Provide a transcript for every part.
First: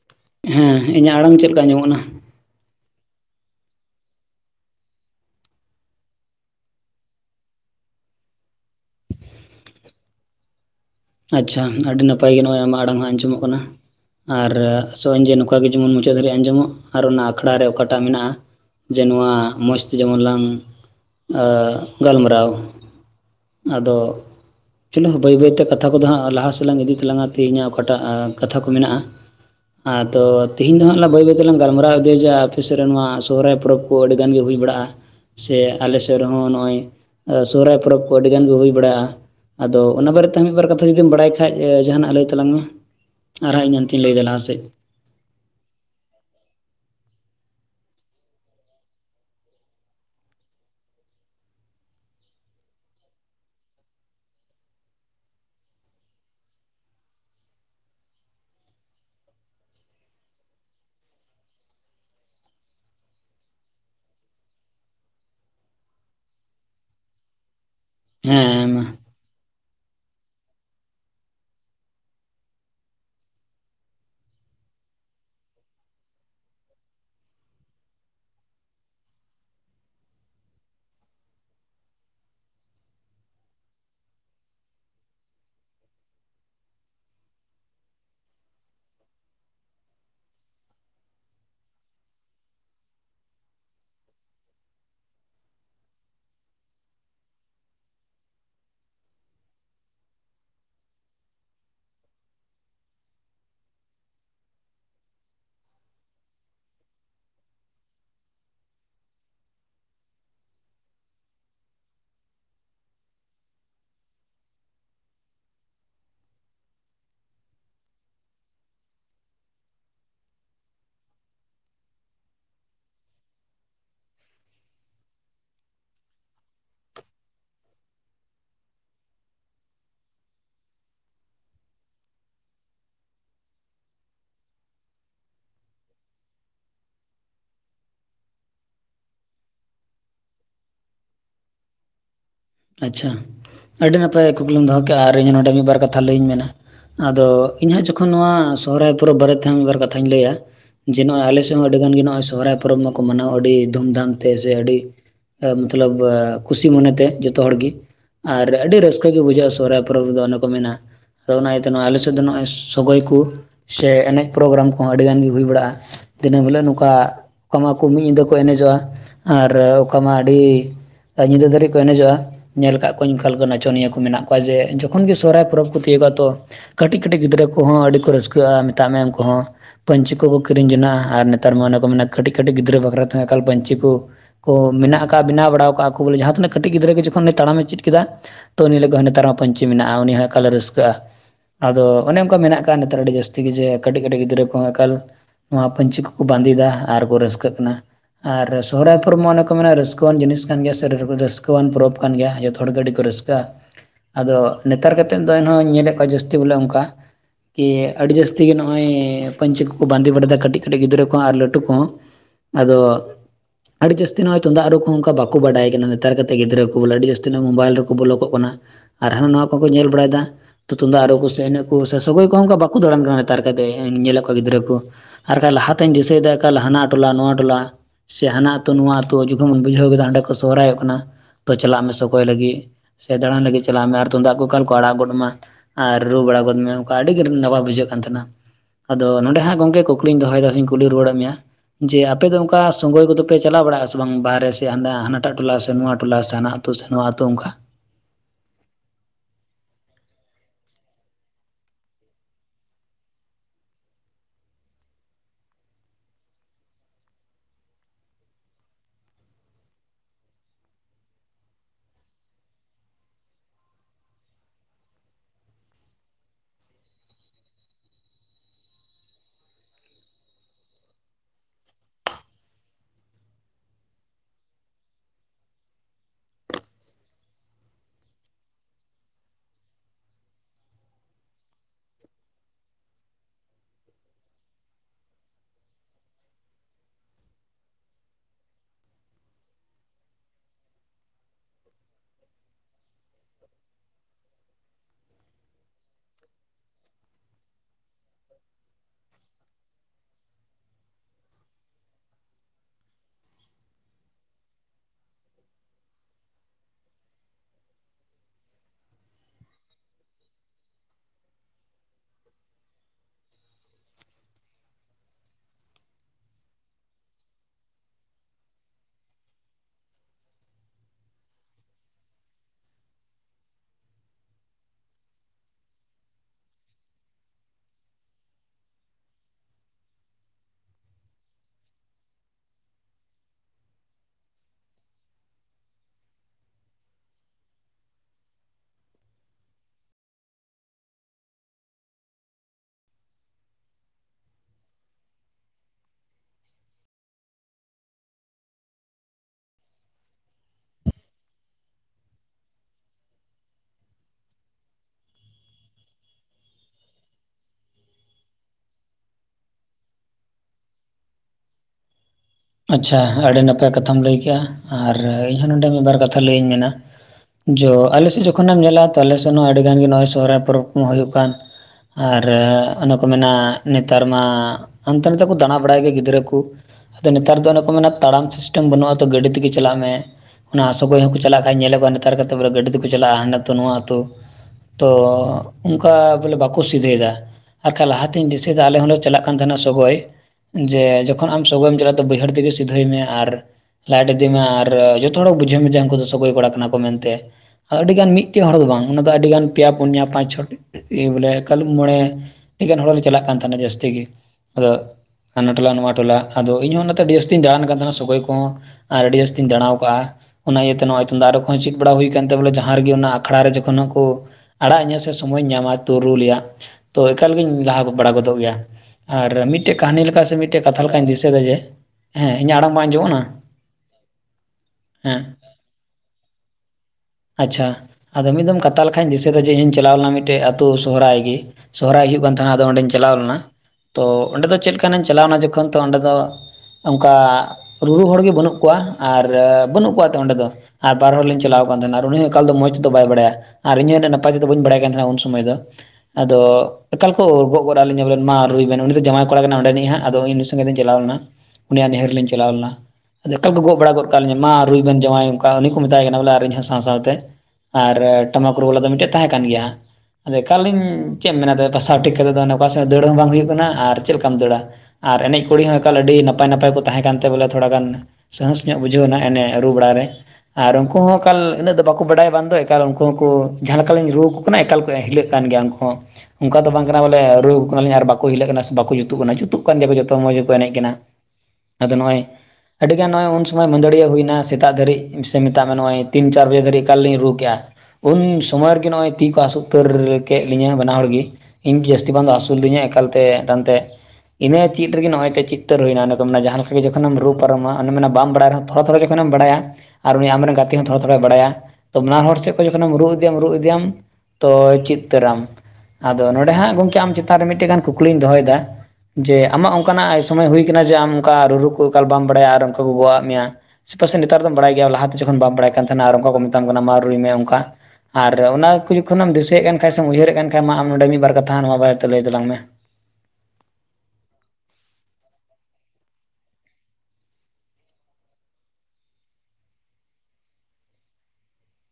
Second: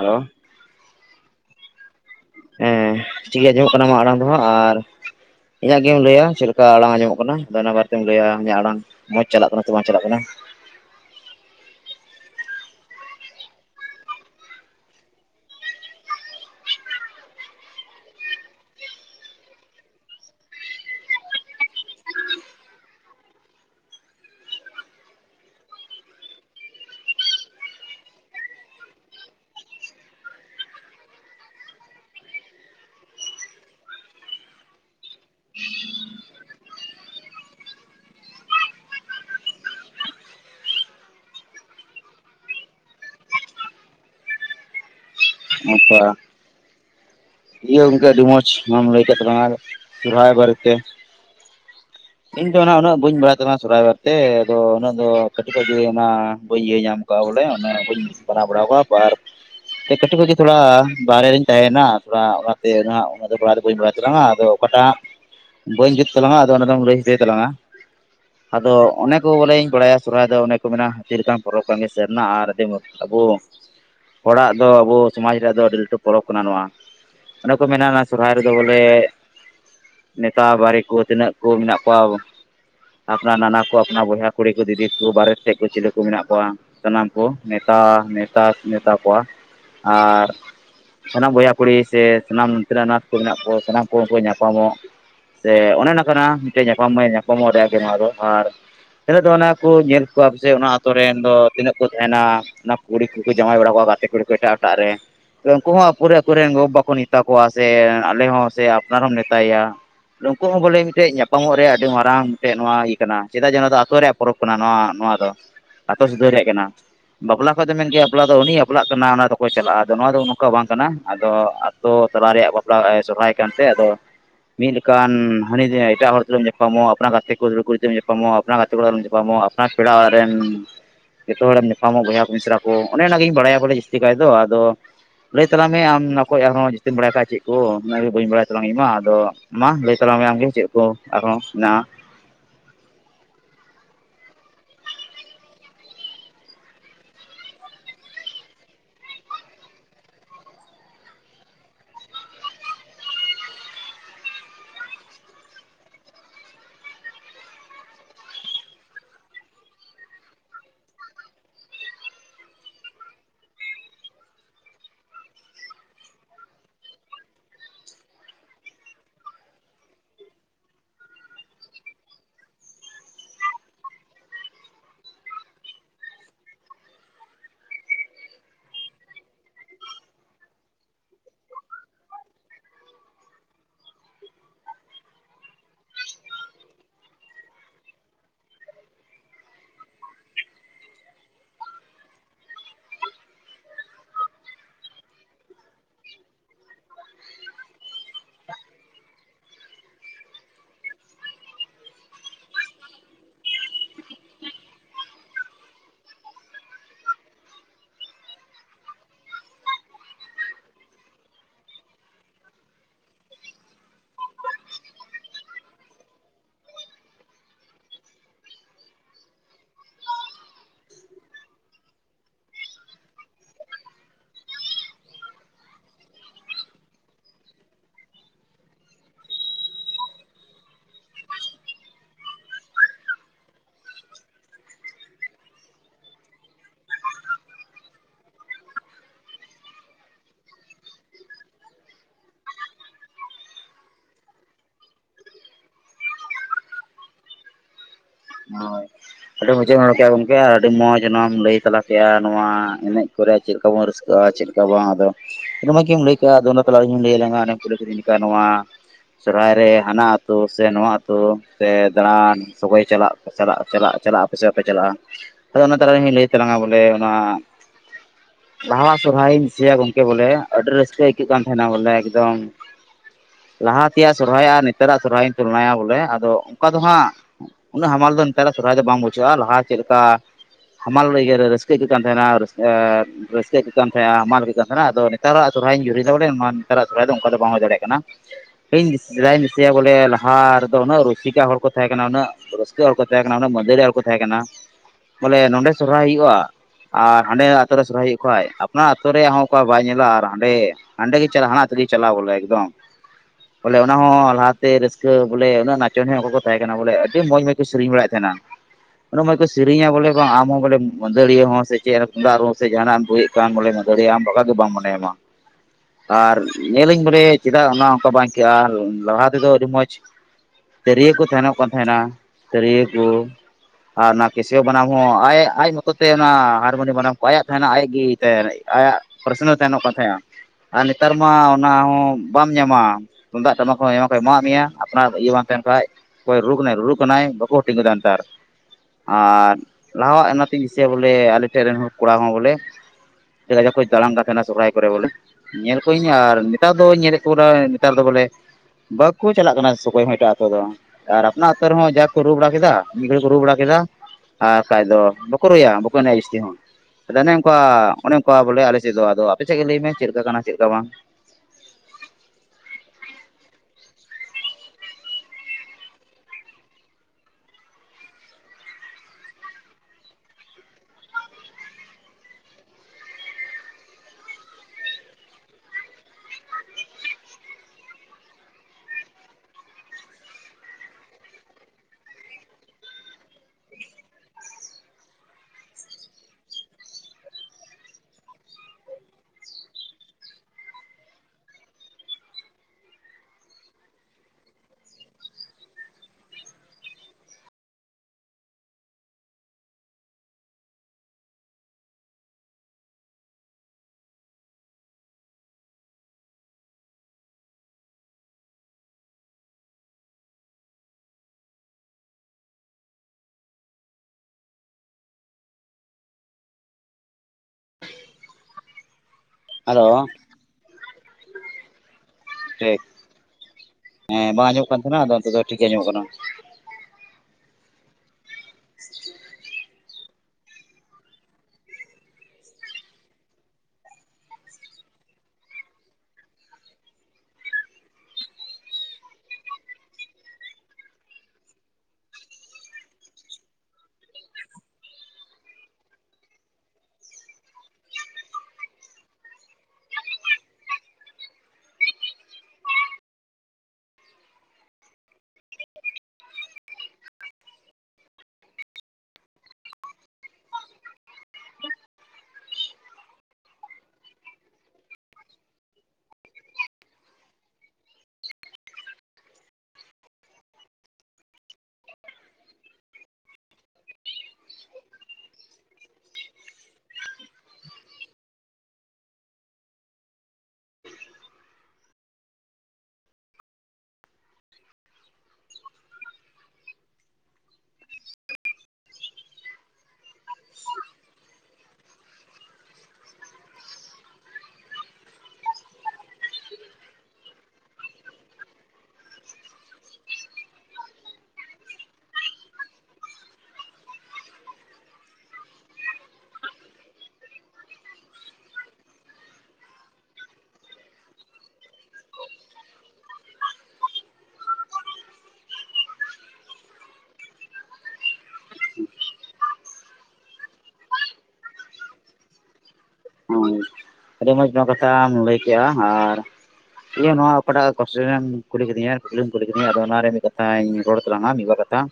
Hello ᱦᱮᱸ ᱤᱧᱟᱹᱜ ᱟᱲᱟᱝ ᱪᱮᱫ ᱞᱮᱠᱟ ᱟᱸᱡᱚᱢᱼᱚᱜ ᱠᱟᱱᱟ ᱦᱮᱸ ᱴᱷᱤᱠ ᱜᱮ ᱟᱸᱡᱚᱢᱚᱜ ᱠᱟᱱᱟ ᱟᱢᱟᱜ ᱟᱲᱟᱝ ᱫᱚ ᱦᱟᱸᱜ ᱟᱨ ᱤᱧᱟᱹᱜ ᱜᱮᱢ ᱞᱟᱹᱭᱟ ᱪᱮᱫ ᱞᱮᱠᱟ ᱟᱲᱟᱝ ᱟᱸᱡᱚᱢᱼᱚᱜ ᱠᱟᱱᱟ ᱟᱫᱚ ᱚᱱᱟ ᱵᱟᱨᱮᱛᱮᱢ ᱞᱟᱹᱭᱟ ᱤᱧᱟᱹᱜ ᱟᱲᱟᱝ ᱢᱚᱸᱡᱽ ᱪᱟᱞᱟᱜ ᱠᱟᱱᱟ ᱥᱮ ᱵᱟᱝ ᱪᱟᱞᱟᱜ ᱠᱟᱱᱟ ᱟᱪᱪᱷᱟ ᱟᱹᱰᱤ ᱱᱟᱯᱟᱭ ᱜᱮ ᱱᱚᱜᱼᱚᱭ ᱟᱢᱟᱜ ᱟᱲᱟᱝ ᱦᱚᱸ ᱟᱸᱡᱚᱢᱚᱜ ᱠᱟᱱᱟ ᱟᱨ ᱟᱸᱥᱚᱜ ᱟᱹᱧ ᱡᱮ ᱱᱚᱝᱠᱟ ᱜᱮ ᱡᱮᱢᱚᱱ ᱢᱩᱪᱟᱹᱫ ᱫᱷᱤᱡ ᱟᱸᱡᱚᱢᱼᱚᱜ ᱟᱨ ᱚᱱᱟ ᱟᱠᱷᱲᱟ ᱨᱮ ᱚᱠᱟᱴᱟᱜ ᱢᱮᱱᱟᱜᱼᱟ ᱡᱮ ᱱᱚᱣᱟ ᱢᱚᱡᱽ ᱛᱮ ᱡᱮᱢᱚᱱ ᱞᱟᱝ ᱜᱟᱞᱢᱟᱨᱟᱣ ᱟᱫᱚ ᱪᱚᱞᱚ ᱵᱟᱹᱭ ᱵᱟᱹᱭ ᱛᱮ ᱠᱟᱛᱷᱟ ᱠᱟᱛᱷᱟ ᱠᱚᱫᱚ ᱦᱟᱸᱜ ᱞᱟᱦᱟ ᱥᱮᱫ ᱞᱟᱝ ᱤᱫᱤ ᱛᱟᱞᱟᱝᱟ ᱛᱮᱦᱮᱧᱼᱟᱜ ᱚᱠᱟᱴᱟᱜ ᱠᱟᱛᱷᱟ ᱠᱚ ᱢᱮᱱᱟᱜᱼᱟ ᱟᱫᱚ ᱛᱤᱦᱤᱧ ᱫᱚ ᱦᱟᱸᱜ ᱵᱟᱹᱭ ᱵᱟᱹᱭ ᱛᱮᱞᱟᱝ ᱜᱟᱞᱢᱟᱨᱟᱣ ᱤᱫᱤᱭᱟ ᱡᱮ ᱟᱯᱮ ᱥᱮᱫᱨᱮ ᱱᱚᱣᱟ ᱥᱚᱦᱚᱨᱟᱭ ᱯᱚᱨᱚᱵᱽ ᱠᱚ ᱟᱹᱰᱤ ᱜᱟᱱ ᱜᱮ ᱦᱩᱭ ᱵᱟᱲᱟᱜᱼᱟ ᱥᱮ ᱟᱞᱮ ᱥᱮᱫ ᱨᱮᱦᱚᱸ ᱱᱚᱸᱜᱼᱚᱭ ᱥᱚᱦᱨᱟᱭ ᱯᱚᱨᱚᱵᱽ ᱠᱚ ᱟᱹᱰᱤ ᱜᱟᱱ ᱜᱮ ᱦᱩᱭ ᱵᱟᱲᱟᱜᱼᱟ ᱟᱫᱚ ᱚᱱᱟ ᱵᱟᱨᱮᱛᱮ ᱢᱤᱫ ᱵᱟᱨ ᱠᱟᱛᱷᱟ ᱠᱟᱛᱷᱟ ᱡᱩᱫᱤᱢ ᱵᱟᱲᱟᱭ ᱠᱷᱟᱡ ᱡᱟᱦᱟᱱᱟᱜ ᱞᱟᱹᱭ ᱛᱟᱞᱟᱝ ᱢᱮ ᱟᱨ ᱦᱟᱸᱜ ᱤᱧ ᱦᱟᱱᱛᱮᱧ ᱞᱟᱹᱭᱫᱟ ᱞᱟᱦᱟ ᱥᱮᱫ ᱱᱚᱝᱠᱟ ᱤᱭᱟᱹ ᱜᱚᱝᱠᱮ ᱟᱹᱰᱤ ᱢᱚᱸᱡᱽ ᱱᱚᱣᱟᱢ ᱞᱟᱹᱭ ᱠᱮᱫ ᱛᱟᱞᱟᱝᱟ ᱥᱚᱨᱦᱟᱭ ᱵᱟᱨᱮ ᱛᱮ [inaudible] ᱤᱧ ᱫᱚ ᱦᱟᱸᱜ ᱩᱱᱟᱹᱜ ᱵᱟᱹᱧ ᱵᱟᱲᱟᱭ ᱛᱟᱞᱟᱝᱟ ᱥᱚᱨᱦᱟᱭ ᱵᱟᱨᱮᱛᱮ ᱟᱫᱚ ᱩᱱᱟᱹᱜ ᱫᱚ ᱠᱟᱹᱴᱤᱡ ᱠᱷᱚᱡ ᱜᱮ ᱚᱱᱟ ᱵᱟᱹᱧ ᱤᱭᱟᱹ ᱧᱟᱢᱫᱟ ᱵᱚᱞᱮ ᱚᱱᱟ ᱵᱟᱹᱧ ᱯᱟᱲᱟᱣ ᱵᱟᱲᱟ ᱠᱟᱫᱟ ᱛᱚ ᱟᱨ ᱠᱟᱹᱴᱤᱡ ᱠᱷᱚᱡ ᱜᱮ ᱛᱷᱚᱲᱟ ᱵᱟᱦᱨᱮ ᱨᱤᱧ ᱛᱟᱸᱦᱮ ᱮᱱᱟ ᱛᱷᱚᱲᱟ ᱚᱱᱟᱛᱮ ᱚᱱᱟ ᱫᱚ ᱵᱟᱲᱟᱭ ᱵᱟᱹᱧ ᱵᱟᱲᱟᱭ ᱛᱟᱞᱟᱝᱟ ᱟᱫᱚ ᱚᱠᱟᱴᱟᱜ ᱵᱟᱹᱧ ᱡᱩᱛ ᱛᱟᱞᱟᱝᱟ ᱟᱫᱚ ᱚᱸᱰᱮ ᱫᱚᱢ ᱞᱟᱹᱭ ᱥᱚᱡᱷᱮ ᱛᱟᱞᱟᱝᱟ ᱦᱮᱸ ᱟᱫᱚ ᱢᱟ ᱚᱱᱮᱠ ᱠᱚ ᱵᱚᱞᱮᱧ ᱵᱟᱲᱟᱭᱟ ᱥᱚᱨᱦᱟᱭ ᱫᱚ ᱚᱱᱮ ᱠᱚ ᱢᱮᱱᱟ ᱦᱟᱹᱛᱤ ᱞᱮᱠᱟᱱ ᱯᱚᱨᱚᱵᱽ ᱠᱟᱱᱜᱮ ᱥᱮᱨᱱᱟ ᱟᱨ ᱟᱹᱰᱤ ᱟᱵᱚ ᱦᱚᱲᱟᱜ ᱫᱚ ᱟᱵᱚ ᱥᱚᱢᱟᱡᱽ ᱨᱮᱭᱟᱜ ᱫᱚ ᱟᱹᱰᱤ ᱞᱟᱹᱴᱩ ᱯᱚᱨᱚᱵᱽ ᱠᱟᱱᱟ ᱱᱚᱣᱟ ᱚᱱᱮ ᱠᱚ ᱢᱮᱱᱟᱜᱼᱟ ᱥᱚᱨᱦᱟᱭ ᱨᱮᱫᱚ ᱵᱚᱞᱮ ᱱᱮᱣᱛᱟ ᱵᱟᱨᱮ ᱠᱚ ᱛᱤᱱᱟᱹᱜ ᱠᱚ ᱢᱮᱱᱟᱜ ᱠᱚᱣᱟ ᱟᱯᱱᱟᱨ ᱱᱟᱱᱟ ᱠᱚ ᱟᱯᱱᱟᱨ ᱵᱚᱭᱦᱟ ᱠᱩᱲᱤ ᱠᱚ ᱫᱤᱫᱤ ᱠᱚ ᱵᱟᱨᱮᱛ ᱛᱮᱫ ᱠᱚ ᱪᱤᱞᱤ ᱠᱚ ᱢᱮᱱᱟᱜ ᱠᱚᱣᱟ ᱥᱟᱱᱟᱢ ᱠᱚ ᱱᱮᱣᱛᱟ ᱱᱮᱣᱛᱟ ᱱᱮᱣᱛᱟ ᱠᱚᱣᱟ ᱟᱨ ᱥᱟᱱᱟᱢ ᱵᱚᱭᱦᱟ ᱠᱩᱲᱤ ᱥᱮ ᱥᱟᱱᱟᱢ ᱱᱩᱚᱛᱤᱱᱟᱜ ᱱᱟᱨᱥ ᱠᱚ ᱢᱮᱱᱟᱜ ᱠᱚᱣᱟ ᱥᱟᱱᱟᱢ ᱠᱚᱠᱚ ᱧᱟᱯᱟᱢᱼᱚᱜ ᱥᱮ ᱚᱱᱮ ᱚᱱᱟ ᱠᱟᱱᱟ ᱢᱤᱫᱴᱮᱱ ᱧᱟᱯᱟᱢ ᱧᱟᱯᱟᱢᱼᱚᱜ ᱨᱮᱭᱟᱜ ᱜᱮ ᱱᱚᱣᱟ ᱫᱚ ᱟᱨ ᱛᱱᱟᱹᱜ ᱫᱚ ᱚᱱᱟ ᱠᱚ ᱧᱮᱞ ᱠᱚᱣᱟ ᱡᱮ ᱚᱱᱟ ᱟᱛᱳ ᱨᱮᱱ ᱫᱚ ᱛᱤᱱᱟᱹᱜ ᱠᱚ ᱛᱟᱸᱦᱮᱱ ᱟ ᱚᱱᱟ ᱠᱩᱲᱤ ᱠᱚᱠᱚ ᱡᱟᱶᱟᱭ ᱵᱟᱲᱟ ᱠᱚᱣᱟ ᱜᱟᱛᱮ ᱠᱩᱲᱤ ᱠᱚ ᱮᱴᱟᱜ ᱮᱴᱟᱜ ᱨᱮ ᱩᱱᱠᱩ ᱦᱚᱸ ᱯᱩᱨᱟᱹ ᱟᱠᱚ ᱨᱮᱱ ᱜᱚ ᱵᱟᱠᱚ ᱢᱮᱛᱟ ᱠᱚᱣᱟ ᱥᱮ ᱟᱞᱮ ᱦᱚᱸ ᱥᱮ ᱟᱯᱱᱟᱨ ᱦᱚᱸᱚᱢ ᱱᱮᱣᱛᱟ ᱮᱭᱟ ᱱᱩᱠᱩ ᱦᱚᱸ ᱵᱚᱞᱮ ᱢᱤᱫᱴᱮᱡ ᱧᱟᱯᱟᱢᱼᱚᱜ ᱨᱮᱭᱟᱜ ᱟᱹᱰᱤ ᱢᱟᱨᱟᱝ ᱢᱤᱫᱴᱮᱡ ᱱᱚᱣᱟ ᱤᱭᱟᱹ ᱠᱟᱱᱟ ᱪᱮᱫᱟᱜ ᱡᱮ ᱱᱚᱣᱟ ᱫᱚ ᱟᱹᱛᱳ ᱨᱮᱭᱟᱜ ᱯᱚᱨᱚᱵᱽ ᱠᱟᱱᱟ ᱱᱚᱣᱟ ᱱᱚᱣᱟ ᱫᱚ ᱟᱛᱳ ᱥᱩᱫᱷᱟᱹᱜ ᱨᱮᱭᱟᱜ ᱠᱟᱱᱟ ᱵᱟᱯᱞᱟ ᱠᱷᱚᱡ ᱫᱚ ᱢᱮᱱ ᱜᱮᱭᱟ ᱵᱟᱯᱞᱟ ᱫᱚ ᱩᱱᱤᱭ ᱵᱟᱯᱞᱟᱜ ᱠᱟᱱᱟ ᱚᱱᱟ ᱛᱮᱠᱚ ᱪᱟᱞᱟᱜᱼᱟ ᱟᱫᱚ ᱱᱚᱣᱟ ᱫᱚ ᱱᱚᱝᱠᱟ ᱵᱟᱝ ᱠᱟᱱᱟ ᱟᱫᱚ ᱟᱛᱳ ᱛᱟᱞᱟ ᱨᱮᱭᱟᱜ ᱵᱟᱯᱞᱟ ᱥᱚᱨᱦᱟᱭ ᱠᱟᱱ ᱛᱮ ᱟᱫᱚ ᱢᱤᱫ ᱞᱮᱠᱟᱱ ᱦᱟᱹᱱᱤ ᱮᱴᱟᱜ ᱦᱚᱲ ᱥᱟᱞᱟᱜ ᱧᱟᱯᱟᱢᱼᱚᱜ ᱟᱯᱱᱟᱨ ᱜᱟᱛᱮ ᱠᱚ ᱠᱩᱲᱤ ᱛᱮᱢ ᱧᱟᱯᱟᱢᱚᱜᱼᱟ ᱫᱟᱬᱟ ᱟᱪᱩᱨ ᱵᱟᱲᱟ ᱞᱮᱱ ᱜᱮ ᱠᱚ ᱟᱵᱚ ᱟᱯᱱᱟᱨ ᱯᱮᱲᱟ ᱚᱲᱟᱜ ᱨᱮᱱ, ᱡᱚᱛᱚ ᱦᱚᱲᱮᱢ ᱧᱟᱯᱟᱢ-ᱟ ᱵᱚᱭᱦᱟ ᱠᱚ ᱢᱤᱥᱨᱟ ᱚᱱᱮ ᱚᱱᱟᱜᱤᱧ ᱵᱟᱲᱟᱭᱟ ᱵᱚᱞᱮ ᱡᱟᱹᱥᱛᱤ ᱠᱟᱭ ᱫᱚ ᱟᱫᱚ ᱞᱟᱹᱭ ᱛᱟᱞᱟᱝ ᱢᱮ ᱟᱢ ᱚᱠᱚᱭ ᱟᱨᱦᱚᱸ ᱡᱩᱫᱤᱢ ᱵᱟᱲᱟᱭ ᱠᱷᱟᱡ ᱪᱮᱫ ᱠᱚ ᱚᱱᱟᱜᱮ ᱵᱟᱹᱧ ᱵᱟᱲᱟᱭ ᱛᱟᱞᱟᱝᱧ ᱤᱧ ᱦᱚᱸ ᱟᱫᱚ ᱢᱟ ᱞᱟᱹᱭ ᱛᱟᱞᱝ ᱢᱮ ᱟᱢᱜᱮ ᱪᱮᱫ ᱠᱚ ᱟᱨᱦᱚᱸ ᱢᱮᱱᱟᱜ ᱟ ᱟᱪᱪᱷᱟ ᱟᱹᱰᱤ ᱱᱟᱯᱟᱭ ᱠᱩᱠᱞᱤᱢ ᱫᱚᱦᱚ ᱠᱮᱜᱼᱟ ᱟᱨ ᱤᱧ ᱱᱚᱰᱮ ᱢᱤᱫᱼᱵᱟᱨ ᱠᱟᱛᱷᱟ ᱞᱟᱹᱭᱤᱧ ᱢᱮ ᱱᱟᱸᱦᱜ ᱟᱫᱚ ᱤᱧ ᱦᱟᱸᱜ ᱡᱚᱠᱷᱚᱱ ᱱᱚᱣᱟ ᱥᱚᱦᱨᱟᱭ ᱯᱚᱨᱚᱵᱽ ᱵᱟᱨᱮ ᱛᱮᱦᱚᱸ ᱢᱤᱫᱵᱟᱨ ᱠᱟᱛᱷᱟᱧ ᱞᱟᱹᱭ ᱟ ᱡᱮ ᱱᱚᱸᱜᱼᱚᱭ ᱟᱞᱮᱥᱮᱫ ᱦᱚᱸ ᱟᱹᱰᱤ ᱜᱟᱱ ᱜᱮ ᱱᱚᱸᱜᱼᱚᱭ ᱥᱚᱦᱚᱨᱟᱭ ᱯᱚᱨᱚᱵᱽ ᱢᱟᱠᱚ ᱢᱟᱱᱟᱣᱟ ᱟᱹᱰᱤ ᱫᱷᱩᱢᱫᱷᱟᱢ ᱛᱮ ᱥᱮ ᱟᱹᱰᱤ ᱢᱚᱛᱞᱚᱵ ᱠᱩᱥᱤ ᱢᱚᱱᱮᱛᱮ ᱡᱚᱛᱚ ᱦᱚᱲᱜᱮ ᱟᱨ ᱟᱹᱰᱤ ᱨᱟᱹᱥᱠᱟᱹ ᱜᱮ ᱵᱩᱡᱷᱟᱹᱜᱼᱟ ᱥᱚᱦᱚᱨᱟᱭ ᱯᱚᱨᱚᱵᱽ ᱨᱮᱫᱚ ᱚᱱᱮ ᱠᱚ ᱢᱮᱱᱼᱟ ᱟᱫᱚ ᱚᱱᱟ ᱤᱭᱟᱹᱛᱮ ᱱᱚᱸᱜᱼᱚᱭ ᱟᱞᱮᱥᱮᱫ ᱫᱚ ᱱᱚᱸᱜᱼᱚᱭ ᱥᱚᱜᱚᱭ ᱠᱚ ᱥᱮ ᱮᱱᱮᱡ ᱯᱨᱳᱜᱨᱟᱢ ᱠᱚᱦᱚᱸ ᱟᱹᱰᱤ ᱜᱟᱱ ᱜᱮ ᱦᱩᱭ ᱵᱟᱲᱟᱜᱼᱟ ᱫᱤᱱᱟᱹᱢ ᱦᱤᱞᱳᱜ ᱱᱚᱝᱠᱟ ᱚᱠᱟ ᱢᱟᱠᱚ ᱢᱤᱫ ᱧᱤᱫᱟᱹ ᱠᱚ ᱮᱱᱮᱡᱚᱜᱼᱟ ᱟᱨ ᱚᱠᱟ ᱢᱟ ᱟᱹᱰᱤ- ᱟᱨ ᱧᱤᱫᱟᱹ ᱫᱷᱟᱹᱨᱤᱡ ᱠᱚ ᱮᱱᱮᱡᱚᱜᱼᱟ ᱧᱮᱞ ᱠᱟᱜ ᱠᱚᱣᱟᱧ ᱚᱱᱠᱟ ᱞᱮᱠᱟ ᱱᱟᱪᱚᱱᱤᱭᱟᱹ ᱠᱚ ᱢᱮᱱᱟᱜ ᱠᱚᱣᱟ ᱡᱮ ᱡᱚᱠᱷᱚᱱ ᱜᱮ ᱥᱚᱦᱨᱟᱭ ᱯᱚᱨᱚᱵᱽ ᱠᱚ ᱛᱤᱭᱳᱜᱼᱟ ᱛᱚ- ᱠᱟᱹᱴᱤᱡ ᱠᱟᱹᱴᱤᱡ ᱜᱤᱫᱽᱨᱟᱹ ᱠᱚᱦᱚᱸ ᱟᱹᱰᱤ ᱠᱚ ᱨᱟᱹᱥᱠᱟᱹᱜᱼᱟ ᱢᱮᱛᱟᱜ ᱢᱮ ᱩᱱᱠᱩ ᱦᱚᱸ- ᱯᱟᱹᱧᱪᱤ ᱠᱚᱠᱚ ᱠᱤᱨᱤᱧ ᱡᱚᱱᱟᱜ ᱟᱨ ᱱᱮᱛᱟᱨ ᱢᱟ ᱚᱱᱮ ᱠᱚ ᱢᱮᱱᱟ ᱠᱟᱹᱴᱤᱡ ᱠᱟᱹᱴᱤᱡ ᱜᱤᱫᱽᱨᱟᱹ ᱵᱟᱠᱷᱨᱟ ᱛᱮᱦᱚᱸ ᱮᱠᱟᱞ ᱯᱟᱹᱧᱪᱤ ᱠᱚ- ᱠᱚ ᱢᱮᱱᱟᱜ ᱟᱠᱟᱫ ᱵᱮᱱᱟᱣ ᱵᱟᱲᱟᱣ ᱠᱟᱜᱼᱟᱠᱚ ᱵᱚᱞᱮ ᱡᱟᱦᱟᱸ ᱛᱤᱱᱟᱹᱜ ᱠᱟᱹᱴᱤᱡ ᱜᱤᱫᱽᱨᱟᱹ ᱜᱮᱼ ᱡᱚᱠᱷᱚᱱᱮ ᱛᱟᱲᱟᱢᱮ ᱪᱮᱫ ᱠᱮᱫᱟ ᱛᱚ ᱩᱱᱤ ᱞᱟᱹᱜᱤᱫ ᱦᱚᱸ ᱱᱮᱛᱟᱨ ᱢᱟ ᱯᱟᱹᱧᱪᱤ ᱢᱮᱱᱟᱜᱼᱟ ᱩᱱᱤ ᱦᱚᱸ ᱮᱠᱟᱞᱮ ᱨᱟᱹᱥᱠᱟᱹᱜᱼᱟ ᱟᱫᱚ ᱚᱱᱮ ᱚᱱᱠᱟ ᱢᱮᱱᱟᱜ ᱠᱟᱜᱼᱟ ᱱᱮᱛᱟᱨ ᱟᱹᱰᱤ ᱡᱟᱹᱥᱛᱤ ᱜᱮ ᱡᱮ ᱠᱟᱹᱴᱤᱡ ᱠᱟᱹᱴᱤᱡ ᱜᱤᱫᱽᱨᱟᱹ ᱠᱚᱦᱚᱸ ᱮᱠᱟᱞ- ᱱᱚᱣᱟ ᱯᱟᱹᱧᱪᱤ ᱠᱚᱠᱚ ᱵᱟᱸᱫᱮᱭᱫᱟ ᱟᱨ ᱠᱚ ᱨᱟᱹᱥᱠᱟᱹᱜ ᱠᱟᱱᱟ ᱟᱨ ᱥᱚᱦᱚᱨᱟᱭ ᱯᱚᱨᱚᱵ ᱢᱟ ᱚᱱᱮ ᱠᱚ ᱢᱮᱱᱟᱜᱼᱟ ᱨᱟᱹᱥᱠᱟᱹᱣᱟᱱ ᱡᱤᱱᱤᱥ ᱠᱟᱱ ᱜᱮᱭᱟ ᱥᱮ ᱨᱟᱹᱥᱠᱟᱹᱣᱟᱱ ᱯᱚᱨᱚᱵᱽ- ᱠᱟᱱ ᱜᱮᱭᱟ ᱡᱚᱛᱚ ᱦᱚᱲ ᱜᱮ ᱟᱹᱰᱤ ᱠᱚ ᱨᱟᱹᱥᱠᱟᱹᱜᱼᱟ ᱟᱫᱚ ᱱᱮᱛᱟᱨ ᱠᱟᱛᱮᱫ ᱫᱚ ᱮᱱᱦᱚᱧ ᱧᱮᱞᱮᱫ ᱠᱚᱣᱟ ᱡᱟᱹᱥᱛᱤ ᱵᱚᱞᱮ ᱚᱱᱠᱟ- ᱠᱤ ᱟᱹᱰᱤ ᱡᱟᱹᱥᱛᱤ ᱜᱮ ᱱᱚᱜᱼᱚᱭ ᱯᱟᱹᱧᱪᱤ ᱠᱚᱠᱚ ᱵᱟᱸᱫᱮ ᱵᱟᱲᱟᱭᱮᱫᱟ ᱠᱟᱹᱴᱤᱡ ᱠᱟᱹᱴᱤᱡ ᱜᱤᱫᱽᱨᱟᱹ ᱠᱚᱦᱚᱸ ᱟᱨ ᱞᱟᱹᱴᱩ ᱠᱚᱦᱚᱸ ᱟᱫᱚ ᱟᱹᱰᱤ ᱡᱟᱹᱥᱛᱤ ᱱᱚᱜᱚᱭ ᱛᱩᱝᱫᱟᱜ ᱨᱩ ᱠᱚᱦᱚᱸ ᱵᱟᱠᱚ ᱵᱟᱰᱟᱭ ᱠᱟᱱᱟ ᱱᱮᱛᱟᱨ ᱠᱟᱛᱮ ᱜᱤᱫᱽᱨᱟᱹ ᱠᱚ- ᱠᱚ ᱵᱚᱞᱮ ᱟᱹᱰᱤ ᱡᱟᱹᱥᱛᱤ ᱢᱳᱵᱟᱭᱤᱞ ᱨᱮᱠᱚ ᱵᱚᱞᱚᱠᱚᱜ ᱠᱟᱱᱟ ᱟᱨ ᱦᱟᱱᱟ ᱱᱚᱣᱟ ᱠᱚᱠᱚ ᱧᱮᱞ ᱵᱟᱲᱟᱭᱮᱫᱟ ᱛᱩ ᱛᱩᱝᱫᱟᱜ ᱨᱩ ᱠᱚ ᱥᱮ ᱮᱱᱮᱡ ᱠᱚ ᱥᱮ ᱥᱚᱜᱚᱭ ᱠᱚᱦᱚ ᱚᱱᱠᱟ ᱵᱟᱠᱚ ᱫᱟᱬᱟᱱ ᱠᱟᱱᱟ ᱱᱮᱛᱟᱨ ᱠᱟᱛᱮ ᱧᱮᱞᱮᱜ ᱠᱚᱣᱟ ᱜᱤᱫᱽᱨᱟᱹ ᱠᱚ ᱟᱨ ᱠᱷᱟᱱ ᱞᱟᱦᱟᱛᱤᱧ ᱫᱤᱥᱟᱹᱭᱮᱫᱟ ᱮᱠᱟᱞ ᱦᱟᱱᱟ ᱴᱚᱞᱟ ᱱᱚᱣᱟ ᱴᱚᱞᱟ ᱥᱮ ᱦᱟᱱᱟ ᱟᱹᱛᱩ ᱱᱚᱣᱟ ᱟᱹᱛᱩ ᱡᱚᱠᱷᱚᱱ ᱵᱚᱱ ᱵᱩᱡᱷᱟᱹᱣ ᱠᱮᱫᱟ ᱚᱸᱰᱮ ᱠᱚ ᱥᱚᱦᱨᱟᱭᱚᱜ ᱠᱟᱱᱟ- ᱛᱚ ᱪᱟᱞᱟᱜ ᱢᱮ ᱥᱚᱠᱚᱭ ᱞᱟᱹᱜᱤᱫ ᱥᱮ ᱫᱟᱬᱟᱱ ᱞᱟᱹᱜᱤᱫ ᱪᱟᱞᱟᱜ ᱢᱮ ᱟᱨ ᱛᱩᱢᱫᱟᱜᱠᱩ ᱠᱟᱞ ᱠᱚ ᱟᱲᱟᱜ ᱜᱚᱫᱟᱢᱟ ᱟᱨ ᱨᱩ ᱵᱟᱲᱟ ᱜᱚᱫ ᱢᱮ ᱚᱱᱠᱟ ᱟᱹᱰᱤ ᱜᱮ ᱱᱟᱯᱟᱭ ᱵᱩᱡᱷᱟᱹᱜ ᱠᱟᱱ ᱛᱟᱦᱮᱱᱟ ᱟᱫᱚ ᱱᱚᱰᱮ ᱦᱟᱸᱜ ᱜᱚᱢᱠᱮ ᱠᱩᱠᱞᱤᱧ ᱫᱚᱦᱚᱭᱮᱫᱟ ᱥᱮᱧ ᱠᱩᱞᱤ ᱨᱩᱣᱟᱹᱲᱮᱫ ᱢᱮᱭᱟ ᱡᱮ ᱟᱯᱮ ᱫᱚ ᱚᱱᱠᱟ ᱥᱚᱜᱚᱭ ᱠᱚᱫᱚᱯᱮ ᱪᱟᱞᱟᱣ ᱵᱟᱲᱟᱜᱼᱟ ᱥᱮ ᱵᱟᱝ ᱵᱟᱦᱨᱮ ᱥᱮᱫ ᱦᱟᱱᱟ ᱦᱟᱱᱟᱴᱟᱜ ᱴᱚᱞᱟ ᱥᱮ ᱱᱚᱣᱟ ᱴᱚᱞᱟ ᱥᱮ ᱦᱟᱱᱟ ᱟᱛᱳ ᱥᱮ ᱱᱚᱣᱟ ᱟᱹᱛᱩ ᱚᱱᱠᱟ ᱦᱳᱭ ᱟᱹᱰᱤ ᱢᱚᱡᱮ ᱨᱚᱨ ᱠᱮᱼᱟ ᱜᱚᱢᱠᱮ ᱟᱹᱰᱤ ᱢᱚᱸᱡᱽ ᱱᱚᱣᱟᱢ ᱞᱟᱹᱭ ᱠᱟᱞᱟ ᱠᱮᱜᱼᱟ ᱱᱚᱣᱟ ᱮᱱᱮᱡ ᱠᱚᱨᱮᱡ ᱪᱮᱫ ᱞᱮᱠᱟ ᱵᱚᱱ ᱨᱟᱹᱥᱠᱟᱹᱜᱼᱟ ᱪᱮᱫ ᱞᱮᱠᱟ ᱵᱟᱝ ᱟᱫᱚ ᱞᱟᱹᱭ ᱟ ᱛᱞᱟ ᱞᱟᱹᱭᱩᱞᱤᱱ ᱠᱟᱨᱼᱟ [inaudible] ᱥᱚᱦᱨᱟᱭ ᱨᱮ ᱦᱟᱱᱟ ᱟᱛᱳ ᱥᱮ ᱱᱚᱣᱟ ᱟᱛᱳ ᱥᱮ ᱫᱟᱬᱟᱱ ᱥᱚᱜᱚᱭ ᱪᱟᱞᱟᱜ ᱪᱟᱞᱟᱜ ᱪᱟᱞᱟᱜ ᱪᱟᱞᱟᱜ ᱟᱯᱮ ᱥᱮ ᱵᱟᱯᱮ ᱪᱟᱞᱟᱜᱼᱟ ᱟᱫᱚ ᱚᱱᱟ ᱛᱟᱞᱟᱨᱮᱧ ᱞᱟᱹᱭ ᱛᱟᱞᱟᱝᱟ ᱵᱚᱞᱮ ᱚᱱᱟ- ᱞᱟᱦᱟᱣᱟᱜ ᱥᱚᱨᱦᱟᱭᱤᱧ ᱫᱤᱥᱟᱹᱭᱟ ᱜᱚᱝᱠᱮ ᱵᱚᱞᱮ ᱟᱹᱰᱤ ᱨᱟᱹᱥᱠᱟᱹ ᱟᱹᱭᱠᱟᱹᱜ ᱠᱟᱱ ᱛᱟᱦᱮᱱᱟ ᱵᱚᱞᱮ ᱮᱠᱫᱚᱢ ᱞᱟᱦᱟ ᱛᱮᱭᱟᱜ ᱥᱚᱨᱦᱟᱭ ᱟᱨ ᱱᱮᱛᱟᱨᱟᱜ ᱥᱚᱨᱦᱟᱭᱤᱧ ᱛᱩᱞᱚᱱᱟᱭᱟ ᱵᱚᱞᱮ ᱟᱫᱚ ᱚᱱᱠᱟ ᱫᱚ ᱦᱟᱸᱜ- ᱩᱱᱟᱹᱜ ᱦᱟᱢᱟᱞ ᱫᱚ ᱱᱮᱛᱟᱨᱟ ᱥᱚᱨᱦᱟᱭ ᱫᱚ ᱵᱟᱝ ᱵᱩᱡᱷᱟᱹᱜᱼᱟ ᱞᱟᱦᱟ ᱪᱮᱫ ᱞᱮᱠᱟ- ᱦᱟᱢᱟᱞ ᱜ [inaudible] ᱨᱟᱹᱥᱠᱟᱹ ᱟᱹᱭᱠᱟᱹᱜ ᱠᱟᱱ ᱛᱟᱦᱮᱱᱟ ᱨᱟᱹᱥᱠᱟᱹ ᱟᱨ - ᱨᱟᱹᱥᱠᱟᱹ ᱟᱹᱭᱠᱟᱹᱜ ᱠᱟᱱ ᱛᱟᱦᱮᱸᱜᱼᱟ ᱦᱟᱢᱟᱞ ᱟᱹᱭᱠᱟᱹᱜ ᱠᱟᱱ ᱛᱟᱦᱮᱸᱱᱟ ᱟᱫᱚ ᱱᱮᱛᱟᱨᱟᱜ ᱥᱚᱨᱦᱟᱭᱤᱧ ᱧᱩᱨᱤᱭᱮᱫᱟ ᱵᱚᱞᱮ ᱱᱚᱣᱟ ᱱᱮᱛᱟᱨᱟᱜ ᱥᱚᱨᱦᱟᱭ ᱫᱚ ᱚᱱᱠᱟ ᱫᱚ ᱵᱟᱝ ᱦᱩᱭ ᱫᱟᱲᱮᱭᱟᱜ ᱠᱟᱱᱟ᱾ ᱤᱧ ᱡᱟᱦᱟᱸᱮᱫᱟᱧ [inaudible] ᱫᱤᱥᱟᱹᱭᱟ ᱵᱚᱞᱮ ᱞᱟᱦᱟ ᱨᱮᱫᱚ ᱩᱱᱟᱹᱜ ᱨᱩᱥᱤᱠᱟ ᱦᱚᱲ ᱠᱚ ᱛᱟᱦᱮᱸ ᱠᱟᱱᱟ ᱩᱱᱟᱹᱜ ᱨᱟᱹᱥᱠᱟᱹ ᱦᱚᱲ ᱠᱚ ᱛᱟᱦᱮᱸ ᱠᱟᱱᱟ ᱠᱟᱱᱟ ᱩᱱᱟᱹᱜ ᱢᱚᱡᱮᱫᱮ ᱦᱚᱲ ᱠᱚ ᱛᱟᱦᱮᱸ ᱠᱟᱱᱟ ᱵᱚᱞᱮ ᱱᱚᱰᱮ ᱥᱚᱨᱦᱟᱭ ᱦᱩᱭᱩᱜᱼᱟ ᱟᱨ ᱦᱟᱸᱰᱮ ᱟᱛᱳ ᱨᱮ ᱥᱚᱨᱦᱟᱭ ᱦᱩᱭᱩᱜ ᱠᱷᱟᱱ ᱟᱯᱱᱟ ᱟᱛᱳ ᱨᱮᱭᱟᱜ ᱦᱚᱸ ᱚᱱᱠᱟ ᱵᱟᱭ ᱧᱮᱞᱟ ᱟᱨ ᱦᱟᱸᱰᱮ- ᱦᱟᱸᱰᱮ ᱜᱮ ᱪᱟᱞᱟᱜ ᱦᱟᱱᱟ ᱟᱹᱛᱩ ᱜᱤ ᱪᱟᱞᱟᱣ ᱵᱚᱞᱮ ᱮᱠᱫᱚᱢ ᱵᱚᱞᱮ ᱚᱱᱟ ᱦᱚᱸ ᱞᱟᱦᱟᱛᱮ ᱨᱟᱹᱥᱠᱟᱹ ᱵᱚᱞᱮ ᱩᱱᱟᱹᱜ ᱱᱟᱪᱱᱤᱭᱟᱹ ᱠᱚ ᱠᱚ ᱛᱟᱦᱮᱸ ᱠᱟᱱᱟ ᱵᱚᱞᱮ ᱟᱹᱰᱤ ᱢᱚᱸᱡᱽ ᱢᱚᱸᱡ ᱠᱚ ᱥᱮᱨᱮᱧ ᱵᱟᱲᱟᱭᱮᱫ- ᱛᱟᱦᱮᱱᱟ ᱩᱱᱟᱹᱜ ᱢᱚᱡᱽ ᱠᱚ ᱥᱮᱨᱮᱧᱟ ᱵᱚᱞᱮ ᱵᱟᱝ ᱟᱢ ᱦᱚᱸ ᱵᱚᱞᱮ ᱢᱟᱹᱫᱟᱹᱲᱤᱭᱟᱹ ᱦᱚᱸ ᱥᱮ ᱪᱮᱫ ᱛᱩᱢᱫᱟᱜ ᱨᱩ ᱥᱮ ᱡᱟᱦᱟᱱᱟᱜ ᱮᱢ ᱨᱩᱭᱮ- ᱛᱟᱢ ᱵᱚᱞᱮ ᱢᱟᱹᱫᱟᱹᱲᱤᱭᱟᱹ ᱟᱢ ᱵᱟᱵᱟ ᱫᱚ ᱵᱟᱢ ᱢᱚᱱᱮᱭᱮᱢᱟ ᱟᱨ ᱧᱮᱞᱟᱹᱧ ᱵᱚᱞᱮ ᱪᱮᱫᱟᱜ ᱚᱱᱟ ᱚᱱᱠᱟ ᱵᱟᱝ ᱟᱹᱭᱠᱟᱹᱜᱼᱟ ᱞᱟᱦᱟ ᱛᱮᱫᱚ ᱟᱹᱰᱤ ᱢᱚᱸᱡᱽ- ᱛᱤᱨᱭᱳ ᱠᱚ ᱛᱟᱦᱮᱱᱚᱜ ᱠᱟᱱ ᱛᱟᱦᱮᱱᱟ ᱛᱤᱨᱭᱳ- ᱠᱚ [inaudible] ᱟᱨ ᱚᱱᱟ ᱠᱮᱥᱤᱭᱳ ᱵᱟᱱᱟᱢ ᱦᱚᱸ ᱟᱡ ᱟᱡ ᱢᱚᱛᱚ ᱛᱮ ᱚᱱᱟ ᱦᱟᱨᱢᱳᱱᱤ ᱵᱟᱱᱟᱢ ᱠᱚ ᱟᱭᱟᱜ ᱛᱟᱦᱮᱱᱟ ᱟᱡ ᱜᱮ ᱟᱭᱟᱜ- ᱯᱟᱨᱥᱚᱱᱟᱞ ᱛᱟᱦᱮᱸᱱᱚᱜ ᱠᱟᱱ ᱛᱟᱦᱮᱸᱱᱟ ᱟᱨ ᱱᱮᱛᱟᱨ ᱢᱟ ᱚᱱᱟ ᱦᱚᱸ ᱵᱟᱢ ᱧᱟᱢᱟ ᱛᱩᱢᱫᱟᱜ ᱴᱟᱢᱟᱠ ᱦᱚᱸ ᱮᱢᱟ ᱠᱷᱟᱡ ᱮᱢᱟᱜᱫ ᱢᱮᱭᱟ ᱟᱯᱱᱟᱨ ᱫᱚ ᱤᱭᱟᱹ ᱵᱟᱝ ᱛᱟᱦᱮᱱ ᱠᱷᱟᱡ ᱚᱠᱚᱭ ᱨᱩᱨᱭ ᱠᱟᱱᱟᱭ ᱨᱩᱨᱩ ᱠᱟᱱᱟᱭ ᱵᱟᱠᱚ- ᱛᱤᱜᱩ ᱫᱟᱱ ᱛᱟᱨ ᱟᱨ ᱞᱟᱦᱟᱣᱟᱜ ᱚᱱᱟᱛᱮᱧ ᱫᱤᱥᱟᱹᱭᱟ ᱵᱚᱞᱮ ᱟᱞᱮ ᱴᱷᱮᱡ ᱨᱮᱱ ᱦᱚᱲ ᱠᱚᱲᱟ ᱦᱚᱸ ᱵᱚᱞᱮ ᱪᱮᱫᱪ ᱠᱷᱳᱭ ᱫᱟᱞᱟᱱ ᱫᱠᱮ ᱱᱟ ᱥᱚᱦᱨᱟᱭ ᱠᱚᱨᱮ ᱵᱚᱞᱮ ᱧᱮᱞ ᱠᱚᱣᱟᱧ ᱟᱨ ᱱᱮᱛᱟᱨ ᱫᱚᱧ ᱧᱮᱞᱮᱫ ᱠᱚ ᱱᱟ ᱱᱮᱛᱟᱨ ᱫᱚ ᱵᱚᱞᱮ ᱵᱟᱠᱚ ᱪᱟᱞᱟᱜ ᱠᱟᱱᱟ ᱥᱚᱜᱚᱭ ᱦᱚᱸ ᱮᱴᱟᱜ ᱟᱛᱳ ᱫᱚ, ᱟᱨ ᱟᱯᱱᱟ ᱟᱛᱳ ᱨᱮᱦᱚᱸ ᱡᱟ ᱠᱚ ᱨᱩ ᱵᱟᱲᱟ ᱠᱮᱫᱟ ᱢᱤᱫ ᱜᱷᱟᱹᱲᱤ ᱠᱚ ᱨᱩ ᱵᱟᱲᱟ ᱠᱮᱫᱟ ᱟᱨ ᱵᱟ ᱠᱷᱟᱡ ᱫᱚ ᱵᱟᱠᱚ ᱨᱩᱭᱟ ᱵᱟᱠᱚ ᱮᱱᱮᱡᱼᱟ ᱡᱟᱹᱥᱛᱤ ᱦᱚᱸ ᱟ ᱚᱱᱮ ᱚᱱᱠᱟ ᱚᱱᱮ ᱚᱱᱠᱟ ᱵᱚᱞᱮ ᱟᱞᱮ ᱥᱮᱫ ᱫᱚ ᱟᱫᱚ ᱟᱯᱮ ᱥᱮᱫ ᱜᱮ ᱞᱟᱹᱭ ᱢᱮ ᱪᱮᱫ ᱞᱮᱠᱟ ᱠᱟᱱᱟ ᱪᱮᱫ ᱞᱮᱠᱟ ᱵᱟᱝ ᱟᱪᱪᱷᱟ ᱟᱹᱰᱤ ᱱᱟᱯᱟᱭ ᱠᱟᱛᱷᱟᱢ ᱞᱟᱹᱭ ᱠᱮᱫᱮᱜᱼᱟ ᱟᱨ ᱤᱧᱦᱚᱸ ᱱᱚᱰᱮ ᱢᱤᱫᱵᱟᱨ ᱠᱟᱛᱷᱟ ᱞᱟᱹᱭᱟᱹᱧ ᱢᱮᱱᱟ ᱡᱚ ᱟᱞᱮᱥᱮᱫ ᱡᱚᱠᱷᱚᱱᱮᱢ ᱧᱮᱞᱟ ᱛᱚ ᱟᱞᱮᱥᱮᱫ ᱦᱚᱸ ᱟᱹᱰᱤ ᱜᱟᱱ ᱜᱮ ᱱᱚᱼᱜᱚᱭ ᱥᱚᱦᱚᱨᱟᱭ ᱯᱚᱨᱚᱵᱽ ᱦᱚᱸ ᱦᱩᱭᱩᱜ ᱠᱟᱱ ᱟᱨ ᱚᱱᱮᱠᱚ ᱢᱮᱱᱟ ᱱᱮᱛᱟᱨ ᱢᱟ ᱦᱟᱱᱛᱮ ᱱᱟᱛᱮ ᱠᱚ ᱫᱟᱬᱟ ᱵᱟᱲᱟᱭ ᱜᱮ ᱜᱤᱫᱽᱨᱟᱹ ᱠᱚ ᱟᱫᱚ ᱱᱮᱛᱟᱨ ᱫᱚ ᱚᱱᱮ ᱠᱚ ᱢᱮᱱᱟ ᱛᱟᱲᱟᱢ ᱥᱤᱥᱴᱮᱢ ᱵᱟᱹᱱᱩᱜᱼᱟ ᱛᱚ ᱜᱟᱹᱰᱤ ᱛᱮᱜᱮ ᱪᱟᱞᱟᱜ ᱢᱮ᱾ ᱚᱱᱟ ᱥᱚᱜᱚᱭ ᱦᱚᱸᱠᱚ ᱪᱟᱞᱟᱜ ᱠᱷᱟᱡ ᱧᱮᱞᱮᱫ ᱠᱚᱼᱟ ᱱᱮᱛᱟᱨ ᱠᱟᱛᱮᱜ ᱜᱟᱹᱰᱤ ᱛᱮᱠᱚ ᱪᱟᱞᱟᱜᱼᱟ ᱦᱟᱸᱱᱟ ᱟᱹᱛᱩ ᱱᱚᱣᱟ ᱟᱹᱛᱩ ᱛᱚ ᱚᱱᱠᱟ ᱵᱚᱞᱮ ᱵᱟᱠᱚ ᱥᱤᱫᱟᱹᱭᱮᱫᱟ ᱟᱨᱠᱷᱟᱱ ᱞᱟᱦᱟᱛᱤᱧ ᱫᱤᱥᱟᱹᱭᱮᱫᱟ ᱟᱞᱮ ᱦᱚᱸᱞᱮ ᱪᱟᱞᱟᱜ ᱠᱟᱱ ᱛᱟᱸᱦᱮᱱᱟ ᱥᱚᱜᱚᱭ ᱡᱮ ᱡᱚᱠᱷᱚᱱ ᱟᱢ ᱥᱚᱜᱚᱭ ᱮᱢ ᱪᱟᱞᱟᱜ ᱵᱟᱹᱭᱦᱟᱹᱲ ᱛᱮᱜᱮ ᱥᱤᱫᱷᱟᱹᱭ ᱢᱮ ᱟᱨ ᱞᱟᱭᱤᱴ ᱤᱫᱤ ᱢᱮ ᱟᱨ ᱡᱚᱛᱚ ᱦᱚᱲ ᱵᱩᱡᱷᱟᱹᱣ ᱢᱩᱡᱷᱟ ᱩᱱᱠᱩ ᱫᱚ ᱥᱚᱜᱟᱹᱭ ᱠᱚᱲᱟ ᱠᱟᱱᱟ ᱠᱚ ᱢᱮᱱᱛᱮ ᱟᱹᱰᱤᱜᱟᱱ ᱢᱤᱫᱴᱮᱱ ᱦᱚᱲ ᱫᱚ ᱵᱟᱝ ᱚᱱᱟ ᱫᱚ ᱟᱹᱰᱤᱜᱟᱱ ᱯᱮᱭᱟ ᱯᱩᱱᱭᱟ ᱯᱟᱸᱪ ᱪᱷᱚᱴᱤ ᱵᱚᱞᱮ ᱠᱟᱹᱞᱩ ᱢᱚᱬᱮ ᱢᱤᱫ ᱴᱟᱝ ᱦᱚᱲᱞᱮᱢ ᱪᱟᱞᱟᱜ ᱠᱟᱱ ᱛᱟᱦᱮᱱᱟ ᱡᱟᱹᱥᱛᱤ ᱜᱮ, ᱟᱫᱚ ᱦᱟᱱᱟ ᱴᱚᱞᱟ ᱱᱚᱣᱟ ᱴᱚᱞᱟ ᱟᱫᱚ ᱤᱧᱦᱚ ᱟᱹᱰᱤ ᱡᱟᱹᱥᱛᱤᱧ ᱫᱟᱬᱟᱱ ᱠᱟᱱ ᱛᱟᱦᱮᱱᱟ ᱥᱚᱜᱚᱭ ᱠᱚᱦᱚ ᱟᱨ ᱟᱹᱰᱤ ᱡᱟᱹᱥᱛᱤᱧ ᱫᱟᱲᱟᱣ ᱠᱟᱜᱼᱟ᱾ ᱚᱱᱟ ᱤᱭᱟᱹᱛᱮ ᱱᱚᱜᱼᱚᱭ ᱛᱩᱢᱫᱟᱜ ᱨᱩ ᱠᱚᱸ ᱪᱮᱫ ᱵᱟᱲᱟ ᱦᱩᱭ ᱠᱟᱱ ᱵᱚᱞᱮ ᱡᱟᱦᱟᱸ ᱨᱮᱜᱮ ᱚᱱᱟ ᱟᱠᱷᱲᱟ ᱨᱮ ᱡᱚᱠᱷᱚᱱ ᱠᱚ ᱟᱲᱟᱜ ᱤᱧᱟᱹ ᱥᱮ ᱥᱚᱢᱚᱭ ᱤᱧ ᱧᱟᱢᱟ ᱛᱚ ᱨᱩ ᱨᱮᱭᱟᱜ ᱛᱚ ᱮᱠᱟᱞᱜᱤᱧ ᱞᱟᱦᱟ ᱵᱟᱲᱟ ᱜᱚᱫᱚᱜ ᱜᱮᱭᱟ᱾ ᱟᱨ ᱢᱤᱫᱴᱮᱡ ᱠᱟᱹᱦᱱᱤ ᱟᱫᱚ ᱞᱮᱠᱟ ᱥᱮ ᱢᱤᱫᱴᱮᱡ ᱠᱟᱛᱷᱟ ᱞᱮᱠᱟᱧ ᱫᱤᱥᱟᱹᱭᱟ ᱡᱮ ᱦᱮᱸ ᱤᱧᱟᱹᱜ ᱟᱲᱟᱝ ᱴᱤᱠ ᱵᱟᱝ ᱟᱸᱡᱚᱢᱚᱜ ᱠᱟᱱᱟ ᱦᱮᱸ ᱵᱟᱝ ᱟᱸᱡᱚᱢᱚᱜ ᱠᱟᱱ ᱛᱟᱦᱮᱱᱟ ᱟᱫᱚ ᱦᱮᱸ ᱱᱤᱛᱚᱜ ᱫᱚ ᱴᱷᱤᱠ ᱜᱮ ᱟᱸᱡᱚᱢᱚᱜ ᱠᱟᱱᱟ ᱾ ᱟᱪᱪᱷᱟ ᱟᱫᱚ ᱢᱤᱫ ᱫᱚᱢ ᱠᱟᱛᱷᱟ ᱞᱮᱠᱷᱟᱧ ᱫᱤᱥᱟᱹᱭ ᱫᱟ ᱡᱮ ᱤᱧ ᱪᱟᱞᱟᱣ ᱞᱮᱱᱟ ᱢᱤᱫᱴᱮᱡ [unintelligible] ᱥᱚᱦᱚᱨᱟᱭ ᱜᱮ ᱥᱚᱦᱨᱟᱭ ᱦᱩᱭᱩᱜ ᱠᱟᱱ ᱛᱟᱦᱮᱱᱟ ᱟᱫᱚ ᱚᱸᱰᱮᱧ ᱪᱟᱞᱟᱣ ᱞᱮᱱᱟ ᱾ ᱛᱚ ᱚᱸᱰᱮ ᱫᱚ ᱪᱮᱫ ᱞᱮᱠᱟᱱ ᱤᱧ ᱪᱟᱞᱟᱣ ᱮᱱᱟ ᱡᱚᱠᱷᱚᱱ ᱛᱚ ᱚᱸᱰᱮ ᱫᱚ ᱚᱱᱠᱟ ᱨᱩᱨᱩ ᱦᱚᱲᱜᱮ ᱵᱟᱹᱱᱩᱜ ᱠᱚᱣᱟ ᱟᱨ ᱵᱟᱹᱱᱩᱜ ᱠᱚᱣᱟ ᱮᱛᱚ ᱚᱸᱰᱮ ᱫᱚ ᱾ ᱟᱨ ᱵᱟᱨ ᱦᱚᱲ ᱞᱤᱧ ᱪᱟᱞᱟᱣ ᱠᱟᱱ ᱛᱟᱦᱮᱱᱟ ᱩᱱᱤ ᱦᱚᱸ ᱮᱠᱟᱞ ᱫᱚ ᱢᱚᱸᱡᱽ ᱛᱮᱫᱚ ᱵᱟᱭ ᱵᱟᱲᱟᱭᱟ ᱟᱨ ᱤᱧ ᱦᱚᱸ ᱩᱱᱟᱹᱜ ᱱᱟᱯᱟᱭ ᱛᱮᱫᱚ ᱵᱟᱹᱧ ᱵᱟᱲᱟᱭ ᱠᱟᱱ ᱛᱟᱦᱮᱱᱟ ᱩᱱ ᱥᱚᱢᱚᱭ ᱫᱚ ᱾ ᱟᱫᱚ ᱮᱠᱟᱞ ᱠᱚ ᱜᱚᱜ ᱜᱚᱫ ᱞᱤᱧᱟ ᱵᱚᱞᱮᱱ ᱢᱟ ᱨᱩᱭ ᱵᱮᱱ ᱩᱱᱤ ᱫᱚ ᱡᱟᱶᱟᱭ ᱠᱚᱲᱟ ᱠᱟᱱᱟ ᱚᱰᱮᱱᱤᱡ ᱦᱟᱸᱜ ᱟᱫᱚ ᱩᱱ ᱥᱚᱸᱜᱮ ᱫᱚᱧ ᱪᱟᱞᱟᱣ ᱞᱮᱱᱟ᱾ ᱩᱱᱤᱭᱟᱜ ᱱᱟᱹᱭᱦᱟᱹᱨ ᱞᱤᱧ ᱪᱟᱞᱟᱣ ᱞᱮᱱᱟ ᱾ ᱟᱫᱚ ᱮᱠᱟᱞ ᱠᱚ ᱜᱚᱜ ᱵᱟᱲᱟ ᱜᱚᱫ ᱠᱟᱜ ᱞᱤᱧ ᱢᱟ ᱨᱩᱭ ᱵᱮᱱ ᱡᱟᱶᱟᱭ ᱚᱱᱠᱟ ᱩᱱᱤ ᱠᱚ ᱢᱮᱛᱟᱭ ᱠᱟᱱᱟ ᱵᱚᱞᱮ ᱟᱨ ᱤᱧᱚᱸ ᱥᱟᱶ ᱥᱟᱶᱛᱮ ᱾ ᱟᱨ ᱴᱟᱢᱟᱠ ᱨᱩ ᱵᱟᱞᱟ ᱫᱚ ᱢᱤᱫᱴᱮᱡ ᱮ ᱛᱟᱦᱮᱸ ᱠᱟᱱ ᱜᱮᱭᱟ ᱦᱟᱸᱜ ᱾ ᱟᱫᱚ ᱮᱠᱠᱟᱞᱤᱧ ᱪᱮᱫ ᱮᱢ ᱢᱮᱱᱟ ᱥᱟᱟᱣ ᱴᱷᱤᱠ ᱠᱟ ᱠᱟᱛᱮᱫ ᱫᱚ ᱚᱠᱟᱥᱮᱫ ᱫᱟᱹᱲ ᱦᱚᱸ ᱵᱟᱝ ᱦᱩᱭᱩᱜ ᱠᱟᱱᱟ ᱾ ᱟᱨ ᱪᱮᱫ ᱞᱮᱠᱟᱢ ᱫᱟᱹᱲᱟ? ᱟᱨ ᱮᱱᱮᱡ ᱠᱩᱲᱤ ᱦᱚᱸ ᱮᱠᱟᱞ ᱟᱹᱰᱤ ᱱᱟᱯ ᱱᱟᱯᱟᱭ ᱱᱟᱯᱟᱭ ᱠᱚ ᱛᱟᱦᱮᱸ ᱠᱟᱱᱛᱮ ᱵᱚᱞᱮ ᱛᱷᱚᱲᱟ ᱜᱟᱱ ᱥᱟᱦᱚᱥ ᱧᱚᱜ ᱵᱩᱡᱷᱟᱹᱣ ᱮᱱᱟ ᱮᱱᱮ ᱨᱩ ᱵᱟᱲᱟ ᱨᱮ ᱾ ᱟᱨ ᱩᱱᱠᱩ ᱦᱚᱸ ᱮᱠᱟᱞ ᱩᱱᱟᱹᱜ ᱫᱚ ᱵᱟᱠᱚ ᱵᱟᱰᱟᱭᱟ ᱵᱟᱝ ᱫᱚ ᱮᱠᱟᱞ ᱩᱱᱠᱩ ᱦᱚᱸᱠᱚ ᱡᱟᱦᱟᱸ ᱞᱮᱠᱟᱞᱤᱧ ᱨᱩ ᱳ ᱮᱠᱟᱞ ᱠᱚ ᱦᱤᱞᱟᱹᱜ ᱠᱟᱱ ᱜᱮᱭᱟ ᱩᱱᱠᱩ ᱦᱚᱸ, ᱚᱱᱠᱟ ᱫᱚ ᱵᱟᱝ ᱠᱟᱱᱟ ᱵᱚᱞᱮ ᱨᱩ ᱠᱟᱱᱟᱞᱤᱧ ᱟᱨ ᱵᱟᱠᱚ ᱦᱤᱞᱟᱹᱜ ᱠᱟᱱᱟ ᱥᱮ ᱵᱟᱠᱚ ᱡᱩᱛᱩᱜ ᱠᱟᱱᱟ ᱡᱩᱛᱩᱜ ᱠᱟᱱ ᱜᱮᱭᱟ ᱡᱚᱛᱚ ᱢᱚᱡᱽ ᱜᱮᱠᱚ ᱮᱱᱮᱡ ᱠᱟᱱᱟ ᱾ ᱟᱫᱚ ᱱᱚᱜᱼᱚᱭ ᱾ ᱟᱹᱰᱤᱜᱟᱱ ᱱᱚᱜᱼᱚᱭ ᱩᱱ ᱥᱚᱢᱚᱭ ᱢᱟᱹᱫᱟᱹᱲᱤᱭᱟᱹ ᱦᱩᱭᱱᱟ ᱥᱮᱛᱟᱜ ᱫᱷᱵᱤᱡ ᱥᱮ ᱢᱮᱛᱟᱜ ᱢᱮ ᱱᱚᱜᱼᱚᱭ ᱛᱤᱱ ᱪᱟᱨ ᱵᱟᱡᱮ ᱫᱷᱵᱤᱡ ᱮᱠᱟᱞ ᱞᱤᱧ ᱨᱩ ᱠᱮᱜᱼᱟ ᱾ ᱩᱱ ᱥᱚᱢᱚᱭ ᱨᱮᱜᱮ ᱱᱚᱜᱼᱚᱭ ᱛᱤ ᱠᱚ ᱟᱥᱩ ᱩᱛᱟᱹᱨ ᱠᱮᱫ ᱞᱤᱧᱟᱹ ᱵᱟᱱᱟ ᱦᱚᱲ ᱜᱮ ᱾ ᱤᱧ ᱜᱮ ᱡᱟᱹᱥᱛᱤ ᱵᱟᱝ ᱫᱚ ᱟᱹᱥᱩᱞᱤᱫᱤᱧᱟ ᱮᱠᱟᱞᱛᱮ ᱛᱟᱭᱚᱢᱛᱮ ᱤᱱᱟᱹ ᱪᱮᱫ ᱨᱮᱜᱮ ᱱᱚᱜ-ᱚᱭ ᱛᱮ ᱪᱤᱛᱛᱟᱹᱨ ᱦᱩᱭ ᱮᱱᱟ ᱟ ᱡᱟᱦᱟᱸ ᱞᱮᱠᱟ ᱡᱚᱠᱷᱚᱱᱮᱢ ᱨᱩ ᱯᱟᱨᱚᱢᱟ ᱚᱱᱟ ᱢᱟᱱᱮ ᱵᱟᱲᱟᱭ ᱨᱮ ᱦᱚᱸ ᱛᱷᱚᱲᱟ ᱛᱷᱚᱲᱟ ᱡᱚᱠᱷᱚᱱᱮᱢ ᱵᱟᱲᱟᱭᱟ ᱟᱨ ᱩᱱᱤ ᱟᱢᱨᱮᱱ ᱜᱟᱛᱮ ᱦᱚᱸ ᱛᱷᱚᱲᱟ ᱛᱷᱚᱲᱟᱭ ᱵᱟᱲᱟᱭᱟ ᱛᱚ ᱵᱟᱱᱟᱱ ᱦᱚᱲ ᱥᱮᱫ ᱠᱷᱚᱱ ᱡᱚᱠᱷᱚᱱᱮᱢ ᱨᱩ ᱤᱫᱤᱭᱟᱢ ᱨᱩ ᱤᱫᱤᱭᱟᱢ ᱛᱚ ᱪᱤᱫ ᱩᱛᱟᱹᱨᱟᱢ ᱾ᱛᱚ ᱟᱫᱚ ᱱᱚᱰᱮ ᱦᱟᱸᱜ ᱜᱚᱢᱠᱮ ᱟᱢ ᱪᱮᱛᱟᱱ ᱨᱮ ᱢᱤᱫᱴᱮᱱ ᱜᱟᱱ ᱠᱩᱠᱞᱤᱧ ᱫᱚᱦᱚᱭᱮᱫᱟ ᱾ ᱡᱮ ᱟᱢᱟᱜ ᱚᱱᱠᱟᱱᱟᱜ ᱥᱚᱢᱚᱭ ᱦᱩᱭ ᱠᱟᱱᱟ ᱡᱮ ᱟᱢ ᱚᱱᱠᱟ ᱨᱩᱨᱩ ᱮᱠᱟᱞ ᱵᱟᱢ ᱵᱟᱲᱟᱭᱟ ᱟᱨ ᱚᱱᱠᱟ ᱠᱚ ᱜᱚ ᱟᱫ ᱢᱮᱭᱟ? ᱥᱮ ᱯᱟᱥᱮᱡ ᱱᱮᱛᱟᱨ ᱫᱚ ᱵᱟᱲᱟᱭ ᱜᱮᱭᱟ ᱞᱟᱦᱟᱛᱮ ᱡᱚᱠᱷᱚᱱ ᱵᱟᱢ ᱵᱟᱲᱟᱭ ᱠᱟᱱ ᱛᱟᱦᱮᱱᱟ ᱟᱨ ᱚᱱᱠᱟ ᱠᱚ ᱢᱮᱛᱟᱢ ᱠᱟᱱᱟ ᱢᱟ ᱨᱩᱭ ᱢᱮ ᱚᱱᱠᱟ ᱾ ᱟᱨ ᱚᱱᱟ ᱠᱚ ᱡᱚᱠᱷᱚᱱᱢ ᱫᱤᱥᱟᱹᱭᱮᱫ ᱠᱟᱱ ᱠᱷᱟᱱ ᱥᱮᱢ ᱩᱭᱦᱟᱹᱨᱮᱫ ᱠᱟᱱ ᱠᱷᱟᱡ ᱢᱟ ᱟᱢ ᱱᱚᱰᱮ ᱢᱤᱫ ᱵᱟᱨ ᱠᱟᱛᱷᱟ ᱱᱚᱣᱟ ᱵᱟᱨᱮᱛᱮ ᱞᱟᱹᱭ ᱛᱟᱞᱟᱝ ᱢᱮ ᱾ [unintelligible] ᱟᱹᱰᱤ ᱢᱚᱸᱡᱽ ᱱᱚᱣᱟ ᱠᱟᱛᱷᱟᱢ ᱞᱟᱹᱭ ᱠᱮᱫᱼᱟ ᱾ ᱟᱨ ᱤᱭᱟᱹ ᱱᱚᱣᱟ ᱚᱠᱟᱴᱟᱜ ᱠᱚᱥᱴᱮᱱ ᱮᱢ ᱠᱩᱞᱤ ᱠᱤᱫᱤᱧ ᱠᱩᱠᱞᱤᱢ ᱠᱩᱞᱤ ᱠᱤᱫᱤᱧᱟ ᱟᱫᱚ ᱚᱱᱟᱨᱮ ᱢᱤᱫ ᱠᱟᱛᱷᱟᱧ ᱨᱚᱲ ᱛᱟᱞᱟᱝᱟ ᱢᱤᱫ ᱵᱟᱨ ᱠᱟᱛᱷᱟ [unintelligible]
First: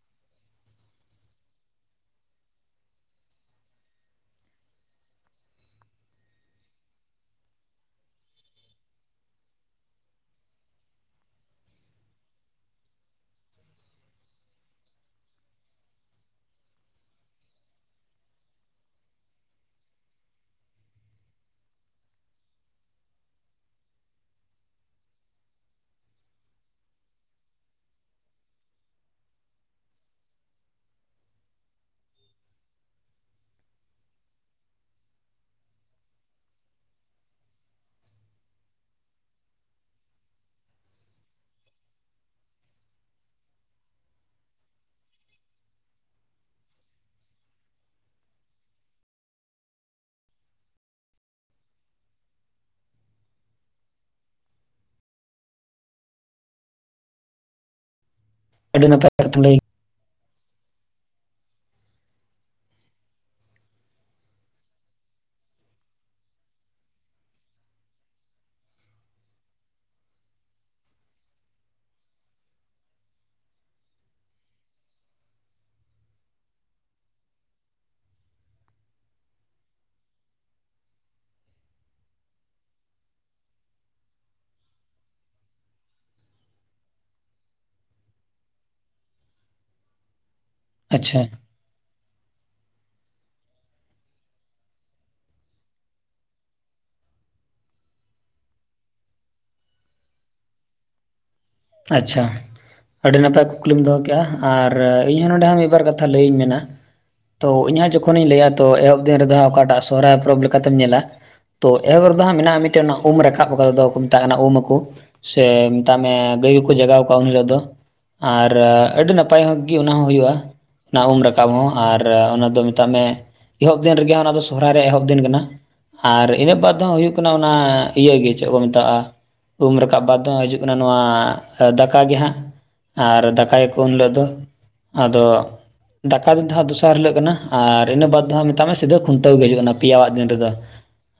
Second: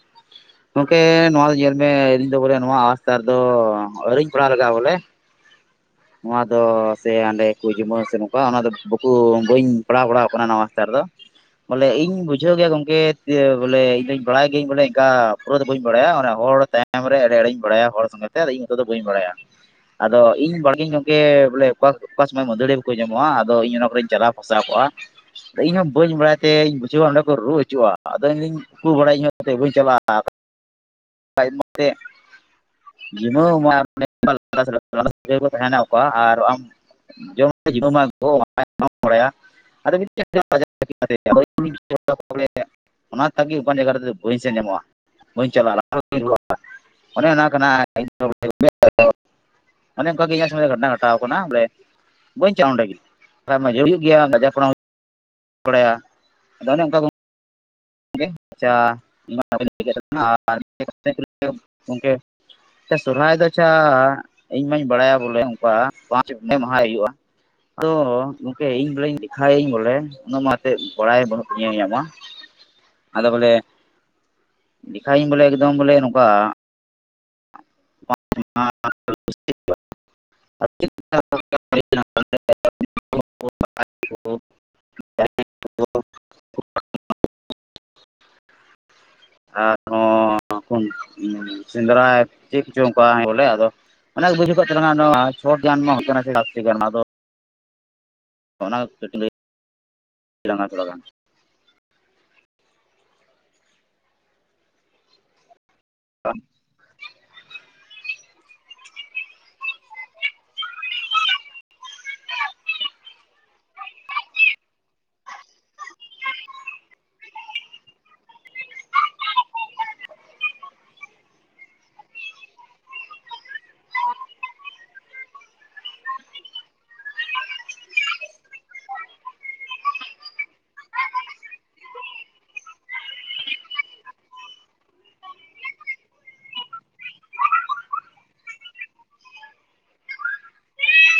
ᱜᱚᱝᱠᱮ ᱱᱚᱣᱟ ᱫᱚ ᱧᱮᱞ ᱢᱮ ᱤᱧ ᱫᱚ ᱵᱚᱞᱮ ᱱᱚᱣᱟ ᱟᱥᱛᱟᱨ ᱫᱚ ᱟᱹᱣᱨᱤᱧ ᱯᱟᱲᱟᱣ ᱞᱮᱜᱟᱜ-ᱟ ᱵᱚᱞᱮ ᱾ ᱱᱚᱣᱟ ᱫᱚ ᱥᱮ ᱟᱸᱰᱮ ᱠᱚ ᱡᱩᱢᱟᱹ ᱥᱮ ᱱᱚᱝᱠᱟ ᱚᱱᱟ ᱫᱚ ᱵᱟᱠᱩ ᱵᱟᱹᱧ ᱯᱟᱲᱟᱣ ᱵᱟᱲᱟᱣ ᱠᱟᱱᱟ ᱱᱚᱣᱟ ᱚᱵᱟᱥᱛᱟ ᱨᱮ ᱫᱚ ᱾ ᱵᱚᱞᱮ ᱤᱧ ᱵᱩᱡᱷᱟᱹᱣ ᱜᱮᱭᱟ ᱜᱚᱝᱠᱮ ᱤᱭᱟᱹ ᱵᱚᱞᱮ ᱤᱧ ᱫᱚᱧ ᱵᱟᱲᱟᱭ ᱜᱤᱭᱟ. ᱧ ᱵᱚᱞᱮ ᱤᱝᱠᱟ ᱯᱩᱨᱟᱹ ᱫᱚ ᱵᱟᱹᱧ ᱵᱟᱲᱟᱭᱟ ᱚᱱᱮ ᱦᱚᱲ ᱛᱟ ᱢᱨᱮ ᱮᱲᱮ ᱮᱲᱮᱧ ᱵᱟᱲᱟᱭᱟ ᱦᱚᱲ ᱥᱚᱸᱜᱮᱛᱮ ᱟᱫᱚ ᱤᱧ ᱢᱚᱛᱚ ᱫᱚ ᱵᱟᱹᱧ ᱵᱟᱲᱟᱭᱟ ᱟᱫᱚ ᱤᱧ ᱵᱟᱲᱤ ᱤᱧ ᱜᱚᱝᱠᱮ ᱵᱚᱞᱮ ᱚᱠᱟ ᱚᱠᱟ ᱥᱚᱢᱚᱭ ᱢᱟᱹᱫᱟᱹᱲᱤᱭᱟᱹ ᱠᱚᱠᱚ ᱧᱟᱢᱚᱜ-ᱟ ᱟᱫᱚ ᱤᱧ ᱚᱱᱟ ᱠᱚᱨᱮᱧ ᱪᱟᱞᱟᱣ ᱯᱷᱟᱥᱟᱣ ᱠᱚᱜ-ᱟ ᱤᱧᱦᱸᱚ ᱵᱟᱹᱧ ᱵᱟᱲᱟᱭ ᱛᱮᱧ ᱵᱩᱡᱷᱟᱹᱣᱟ ᱚᱸᱰᱮ ᱠᱚ ᱨᱩ ᱦᱟᱡᱩ-ᱟ ᱟᱫᱚ ᱤᱧᱫᱚᱧ ᱩᱠᱩ ᱵᱟᱲᱟᱭ ᱤᱧ ᱦᱚᱸ [unintelligible] ᱵᱟᱹᱧ ᱪᱟᱞᱟᱜ-ᱟ [unintelligible] ᱡᱤᱱᱟᱹᱣ ᱢᱟᱱ [unintelligible] ᱛᱮᱦᱮᱱᱟ ᱚᱠᱟ ᱟᱨ ᱟᱢ [unintelligible] ᱦᱚᱲᱮᱭᱟ ᱟᱫᱚ [unintelligible] ᱚᱱᱟ ᱛᱟᱜᱤ ᱚᱠᱟᱱ ᱡᱟᱭᱜᱟ ᱨᱮᱫᱚ ᱵᱟᱹᱧ ᱥᱮᱱ ᱧᱟᱢᱚᱜ-ᱟ ᱵᱟᱹᱧ ᱪᱟᱞᱟ-ᱟ [unintelligible] ᱚᱱᱮ ᱚᱱᱟ ᱠᱟᱱᱟ [unintelligible] ᱚᱱᱮ ᱚᱱᱠᱟ ᱜᱮ ᱤᱧᱟᱹᱜ ᱥᱚᱸᱜᱮ ᱜᱷᱚᱴᱱᱟ ᱜᱷᱴᱟᱣ ᱟᱠᱟᱱᱟ ᱵᱚᱞᱮ ᱵᱟᱹᱧ ᱪᱟᱜ-ᱟ ᱚᱸᱰᱮ ᱜᱤ [unintelligible] ᱞᱟᱡᱟᱣ ᱯᱟᱲᱟ ᱢᱟ ᱵᱟᱲᱟᱭᱟ ᱟᱫᱚ ᱚᱱᱮ ᱚᱝᱠᱟ ᱠᱚ ᱟᱵᱤᱱ ᱟᱪᱪᱷᱟ ᱟᱹᱰᱤ ᱱᱟᱯᱟᱭ ᱠᱟᱛᱷᱟᱢ ᱞᱟᱹᱭ [unintelligible] ᱜᱚᱝᱠᱮ ᱛᱮ ᱥᱚᱨᱦᱟᱭ ᱫᱚ ᱟᱪᱪᱷᱟ ᱤᱧ ᱢᱟᱧ ᱵᱟᱲᱟᱭᱟ ᱵᱚᱞᱮ ᱚᱝᱠᱟ ᱯᱟᱸᱪ ᱢᱮ ᱢᱟᱦᱟᱭ ᱦᱩᱭᱩᱜ-ᱟ ᱾ [unintelligible] ᱜᱚᱝᱠᱮ ᱤᱧ ᱵᱚᱞᱮᱧ ᱞᱮᱠᱷᱟᱣᱤᱧ ᱵᱚᱞᱮ ᱩᱱᱟᱹᱜ ᱢᱟ ᱮᱛᱮᱫ ᱵᱟᱲᱟᱭ ᱵᱟᱹᱱᱩᱜ ᱛᱤᱧᱟ ᱤᱧᱟᱹᱜ ᱢᱟ ᱾ ᱟᱫᱚ ᱵᱚᱞᱮ ᱞᱮᱠᱷᱟᱭᱤᱧ ᱵᱚᱞᱮ ᱮᱠᱫᱚᱢ ᱵᱚᱞᱮ ᱱᱚᱝᱠᱟ [unintelligible] ᱟᱨᱦᱚᱸ ᱟᱪᱪᱷᱟ [unintelligible] ᱥᱮᱸᱫᱽᱨᱟᱭ [unintelligible] ᱚᱱᱟ ᱠᱟᱹᱴᱤᱡ ᱞᱟᱹᱭ ᱛᱟᱞᱟᱝᱟ ᱛᱷᱚᱲᱟ ᱜᱟᱱ ᱟᱪᱪᱷᱟ ᱟᱹᱰᱤ ᱱᱟᱯᱟᱭ ᱠᱩᱠᱞᱤᱢ ᱫᱚᱦᱚ ᱠᱮᱜ-ᱟ ᱟᱨ ᱤᱧᱦ ᱱᱚᱸᱰᱮ ᱦᱟᱸᱜ ᱵᱟᱨ ᱠᱟᱛᱷᱟ ᱞᱟᱹᱭᱤᱧ ᱢᱮᱱᱟ ᱛᱚ ᱤᱧᱦᱟᱸᱜ ᱡᱚᱠᱷᱚᱱᱤᱧ ᱞᱟᱹᱭᱟ ᱛᱚ ᱮᱦᱚᱵ ᱫᱤᱱ ᱨᱮᱫᱚ ᱦᱟᱸᱜ ᱚᱠᱟᱴᱟᱜ ᱥᱚᱦᱚᱨᱟᱭ ᱯᱚᱨᱚᱵᱽ ᱞᱮᱠᱟᱛᱮᱢ ᱧᱮᱞᱟ ᱛᱚ ᱮᱦᱚᱵᱚᱜ ᱨᱮᱫᱚ ᱦᱟᱸᱜ ᱢᱮᱱᱟᱜ ᱢᱤᱫᱴᱮᱱ ᱚᱱᱟ ᱩᱢ ᱨᱟᱠᱟᱵ ᱚᱠᱟᱫᱚ ᱠᱚ ᱢᱮᱛᱟᱜ ᱠᱟᱱᱟ ᱩᱢ ᱟᱠᱚ ᱥᱮ ᱢᱮᱛᱟᱜ ᱢᱮ ᱜᱟᱹᱭ ᱠᱚ ᱡᱟᱜᱟᱣ ᱠᱚᱣᱟ ᱩᱱ ᱦᱤᱞᱳᱜ ᱫᱚ ᱟᱨ ᱟᱹᱰᱤ ᱱᱟᱯᱟᱭ ᱦᱳᱜ ᱜᱤ ᱚᱱᱟᱦᱚᱸ ᱦᱩᱭᱩᱜ-ᱟ ᱚᱱᱟ ᱩᱢ ᱨᱟᱠᱟᱵ ᱦᱚᱸ ᱟᱨ ᱚᱱᱟ ᱫᱚ ᱢᱮᱛᱟᱜ ᱢᱮ ᱮᱦᱚᱵ ᱫᱤᱱ ᱨᱮᱜᱮ ᱦᱟᱸᱜ ᱚᱱᱟ ᱫᱚ ᱥᱚᱦᱚᱨᱟᱭ ᱨᱮᱭᱟᱜ ᱮᱦᱚᱵ ᱫᱤᱱ ᱠᱟᱱᱟ ᱟᱨ ᱤᱱᱟᱹᱜ ᱵᱟᱫᱽ ᱫᱚᱦᱟᱸᱜ ᱦᱩᱭᱩᱜ ᱠᱟᱱᱟ ᱚᱱᱟ ᱤᱭᱟᱹ ᱜᱮ ᱪᱮᱫ ᱠᱚ ᱢᱮᱛᱟᱜ-ᱟ ᱩᱢ ᱨᱟᱠᱟᱵ ᱵᱟᱫ ᱫᱚᱦᱟᱸᱜ ᱦᱤᱡᱩᱜ ᱠᱟᱱᱟ ᱱᱚᱣᱟ ᱫᱟᱠᱟ ᱜᱮ ᱦᱟᱸᱜ ᱟᱨ ᱫᱟᱠᱟᱭᱟᱠᱚ ᱩᱱ ᱦᱤᱞᱳᱜ ᱫᱚ ᱟᱫᱚ ᱫᱟᱠᱟ ᱫᱤᱱ ᱫᱚ ᱦᱟᱸᱜ ᱫᱚᱥᱟᱨ ᱦᱤᱞᱳᱜ ᱠᱟᱱᱟ ᱟᱨ ᱤᱱᱟᱹ ᱵᱟᱫᱽ ᱫᱚ ᱦᱟᱸᱜ ᱢᱮᱛᱟᱜ ᱢᱮ ᱥᱤᱫᱷᱟᱹ ᱠᱷᱩᱱᱴᱟᱹᱣ ᱜᱮ ᱦᱤᱡᱩᱜ ᱠᱟᱱᱟ ᱯᱮᱭᱟᱣᱟᱜ ᱫᱤᱱ ᱨᱮᱫᱚ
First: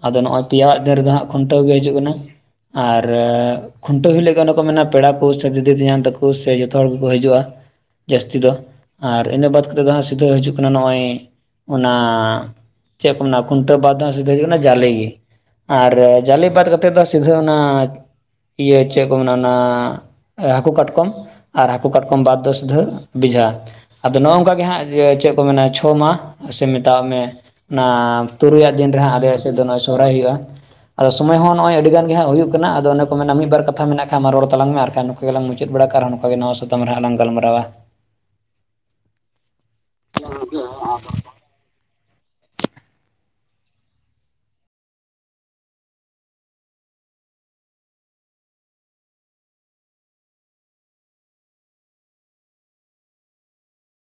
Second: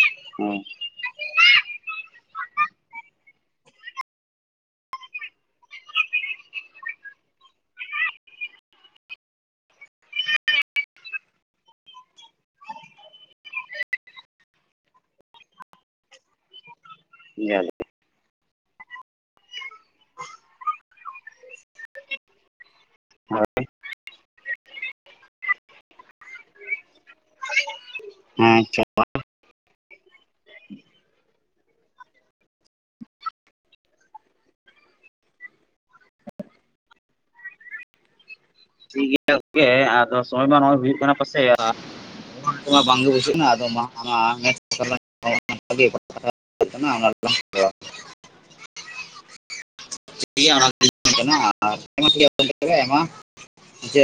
ᱟᱫᱚ ᱱᱚᱜ-ᱚᱭ ᱯᱮᱭᱟᱣᱟᱜ ᱫᱤᱱ ᱨᱮᱫᱚ ᱦᱟᱸᱜ ᱠᱷᱩᱱᱴᱟᱹᱣ ᱜᱮ ᱦᱤᱡᱩᱜ ᱠᱟᱱᱟ ᱟᱨ ᱠᱷᱩᱱᱴᱟᱹᱣ ᱦᱤᱞᱳᱜ ᱜᱮ ᱚᱱᱮ ᱠᱚ ᱢᱮᱱᱟ ᱯᱮᱲᱟ ᱫᱤᱫᱤ ᱛᱮᱧᱟᱝ ᱛᱟᱠᱚ ᱥᱮ ᱡᱚᱛᱚ ᱦᱚᱲ ᱜᱮᱠᱚ ᱦᱤᱡᱩᱜ-ᱟ ᱡᱟᱹᱥᱛᱤ ᱫᱚ ᱟᱨ ᱤᱱᱟᱹ ᱵᱟᱫ ᱠᱟᱛᱮᱫ ᱫᱚ ᱦᱟᱸᱜ ᱥᱤᱫᱷᱟᱹ ᱦᱤᱡᱩᱜ ᱠᱟᱱᱟ ᱱᱚᱜ-ᱚᱭ ᱚᱱᱟᱻ ᱪᱮᱫ ᱠᱚ ᱢᱮᱱᱟ ᱠᱷᱩᱱᱴᱟᱹᱣ ᱵᱟᱫᱽ ᱫᱚ ᱦᱟᱸᱜ ᱥᱤᱫᱷᱟᱹ ᱦᱩᱡᱩᱜ ᱠᱟᱱᱟ ᱡᱟᱞᱮ ᱜᱮ ᱟᱨ ᱡᱟᱞᱮ ᱵᱟᱫ ᱠᱟᱛᱮᱫ ᱫᱚ ᱥᱤᱫᱷᱟᱹ ᱚᱱᱟ ᱤᱭᱟᱹ ᱪᱮᱫ ᱠᱚ ᱢᱮᱱᱟ ᱚᱱᱟ ᱦᱟᱠᱩ ᱠᱟᱴᱠᱚᱢ ᱟᱨ ᱦᱟᱠᱩ ᱠᱟᱴᱠᱚᱢ ᱵᱟᱫᱽ ᱫᱚ ᱥᱤᱫᱷᱟᱹ ᱵᱮᱡᱷᱟ ᱟᱫᱚ ᱱᱚᱜ ᱚᱭ ᱱᱚᱝᱠᱟ ᱜᱮ ᱦᱟᱸᱜ ᱪᱮᱫ ᱠᱚ ᱢᱮᱱᱟ ᱪᱷᱚ ᱢᱟ ᱥᱮ ᱢᱮᱛᱟᱣᱟᱜ ᱢᱮ ᱚᱱᱟ ᱛᱩᱨᱩᱭᱟᱜ ᱟᱪᱪᱷᱟ ᱫᱤᱱ ᱨᱮᱦᱟᱸᱜ ᱟᱞᱮᱭᱟᱜ ᱥᱮᱫ ᱫᱚ ᱱᱚᱜ-ᱚᱭ ᱥᱚᱦᱨᱟᱭ ᱦᱩᱭᱩᱜ-ᱟ ᱟᱫᱚ ᱥᱚᱢᱚᱭ ᱦᱚᱸ ᱱᱚᱜ-ᱚᱭ ᱟᱹᱰᱤ ᱜᱟᱱ ᱜᱮ ᱦᱟᱸᱜ ᱦᱩᱭᱩᱜ ᱠᱟᱱᱟ ᱟᱫᱚ ᱚᱱᱮ ᱠᱚ ᱢᱮ ᱢᱤᱫᱵᱟᱨ ᱠᱟᱛᱷᱟ ᱢᱮᱱᱟᱜ ᱠᱷᱟᱱ ᱢᱟ ᱨᱚᱲ ᱛᱟᱞᱟᱝ ᱢᱮ ᱟᱨᱠᱷᱟᱱ ᱜᱮᱞᱟᱝ ᱢᱩᱪᱟᱹᱫ ᱵᱟᱲᱟ ᱠᱟᱜ ᱟᱨᱦᱚᱸ ᱱᱟᱣᱟ ᱥᱟᱛᱟᱢ ᱨᱮᱦᱟᱸᱜ ᱞᱟᱝ ᱜᱟᱞ ᱢᱟᱨᱟᱣᱟ ᱴᱷᱤᱠ ᱜᱮᱭᱟ ᱜᱚᱝᱠᱮ ᱟᱨ ᱥᱚᱢᱚᱭ ᱢᱟ ᱱᱚᱜ-ᱚᱭ ᱦᱩᱭᱩᱜ ᱠᱟᱱᱟ ᱯᱟᱥᱮ [unintelligible] ᱵᱟᱝᱜᱮ ᱵᱩᱡᱷᱟᱹᱜ ᱮᱱᱟ ᱟᱫᱚ ᱢᱟ [unintelligible] [unintelligible] [unintelligible] ᱡᱮ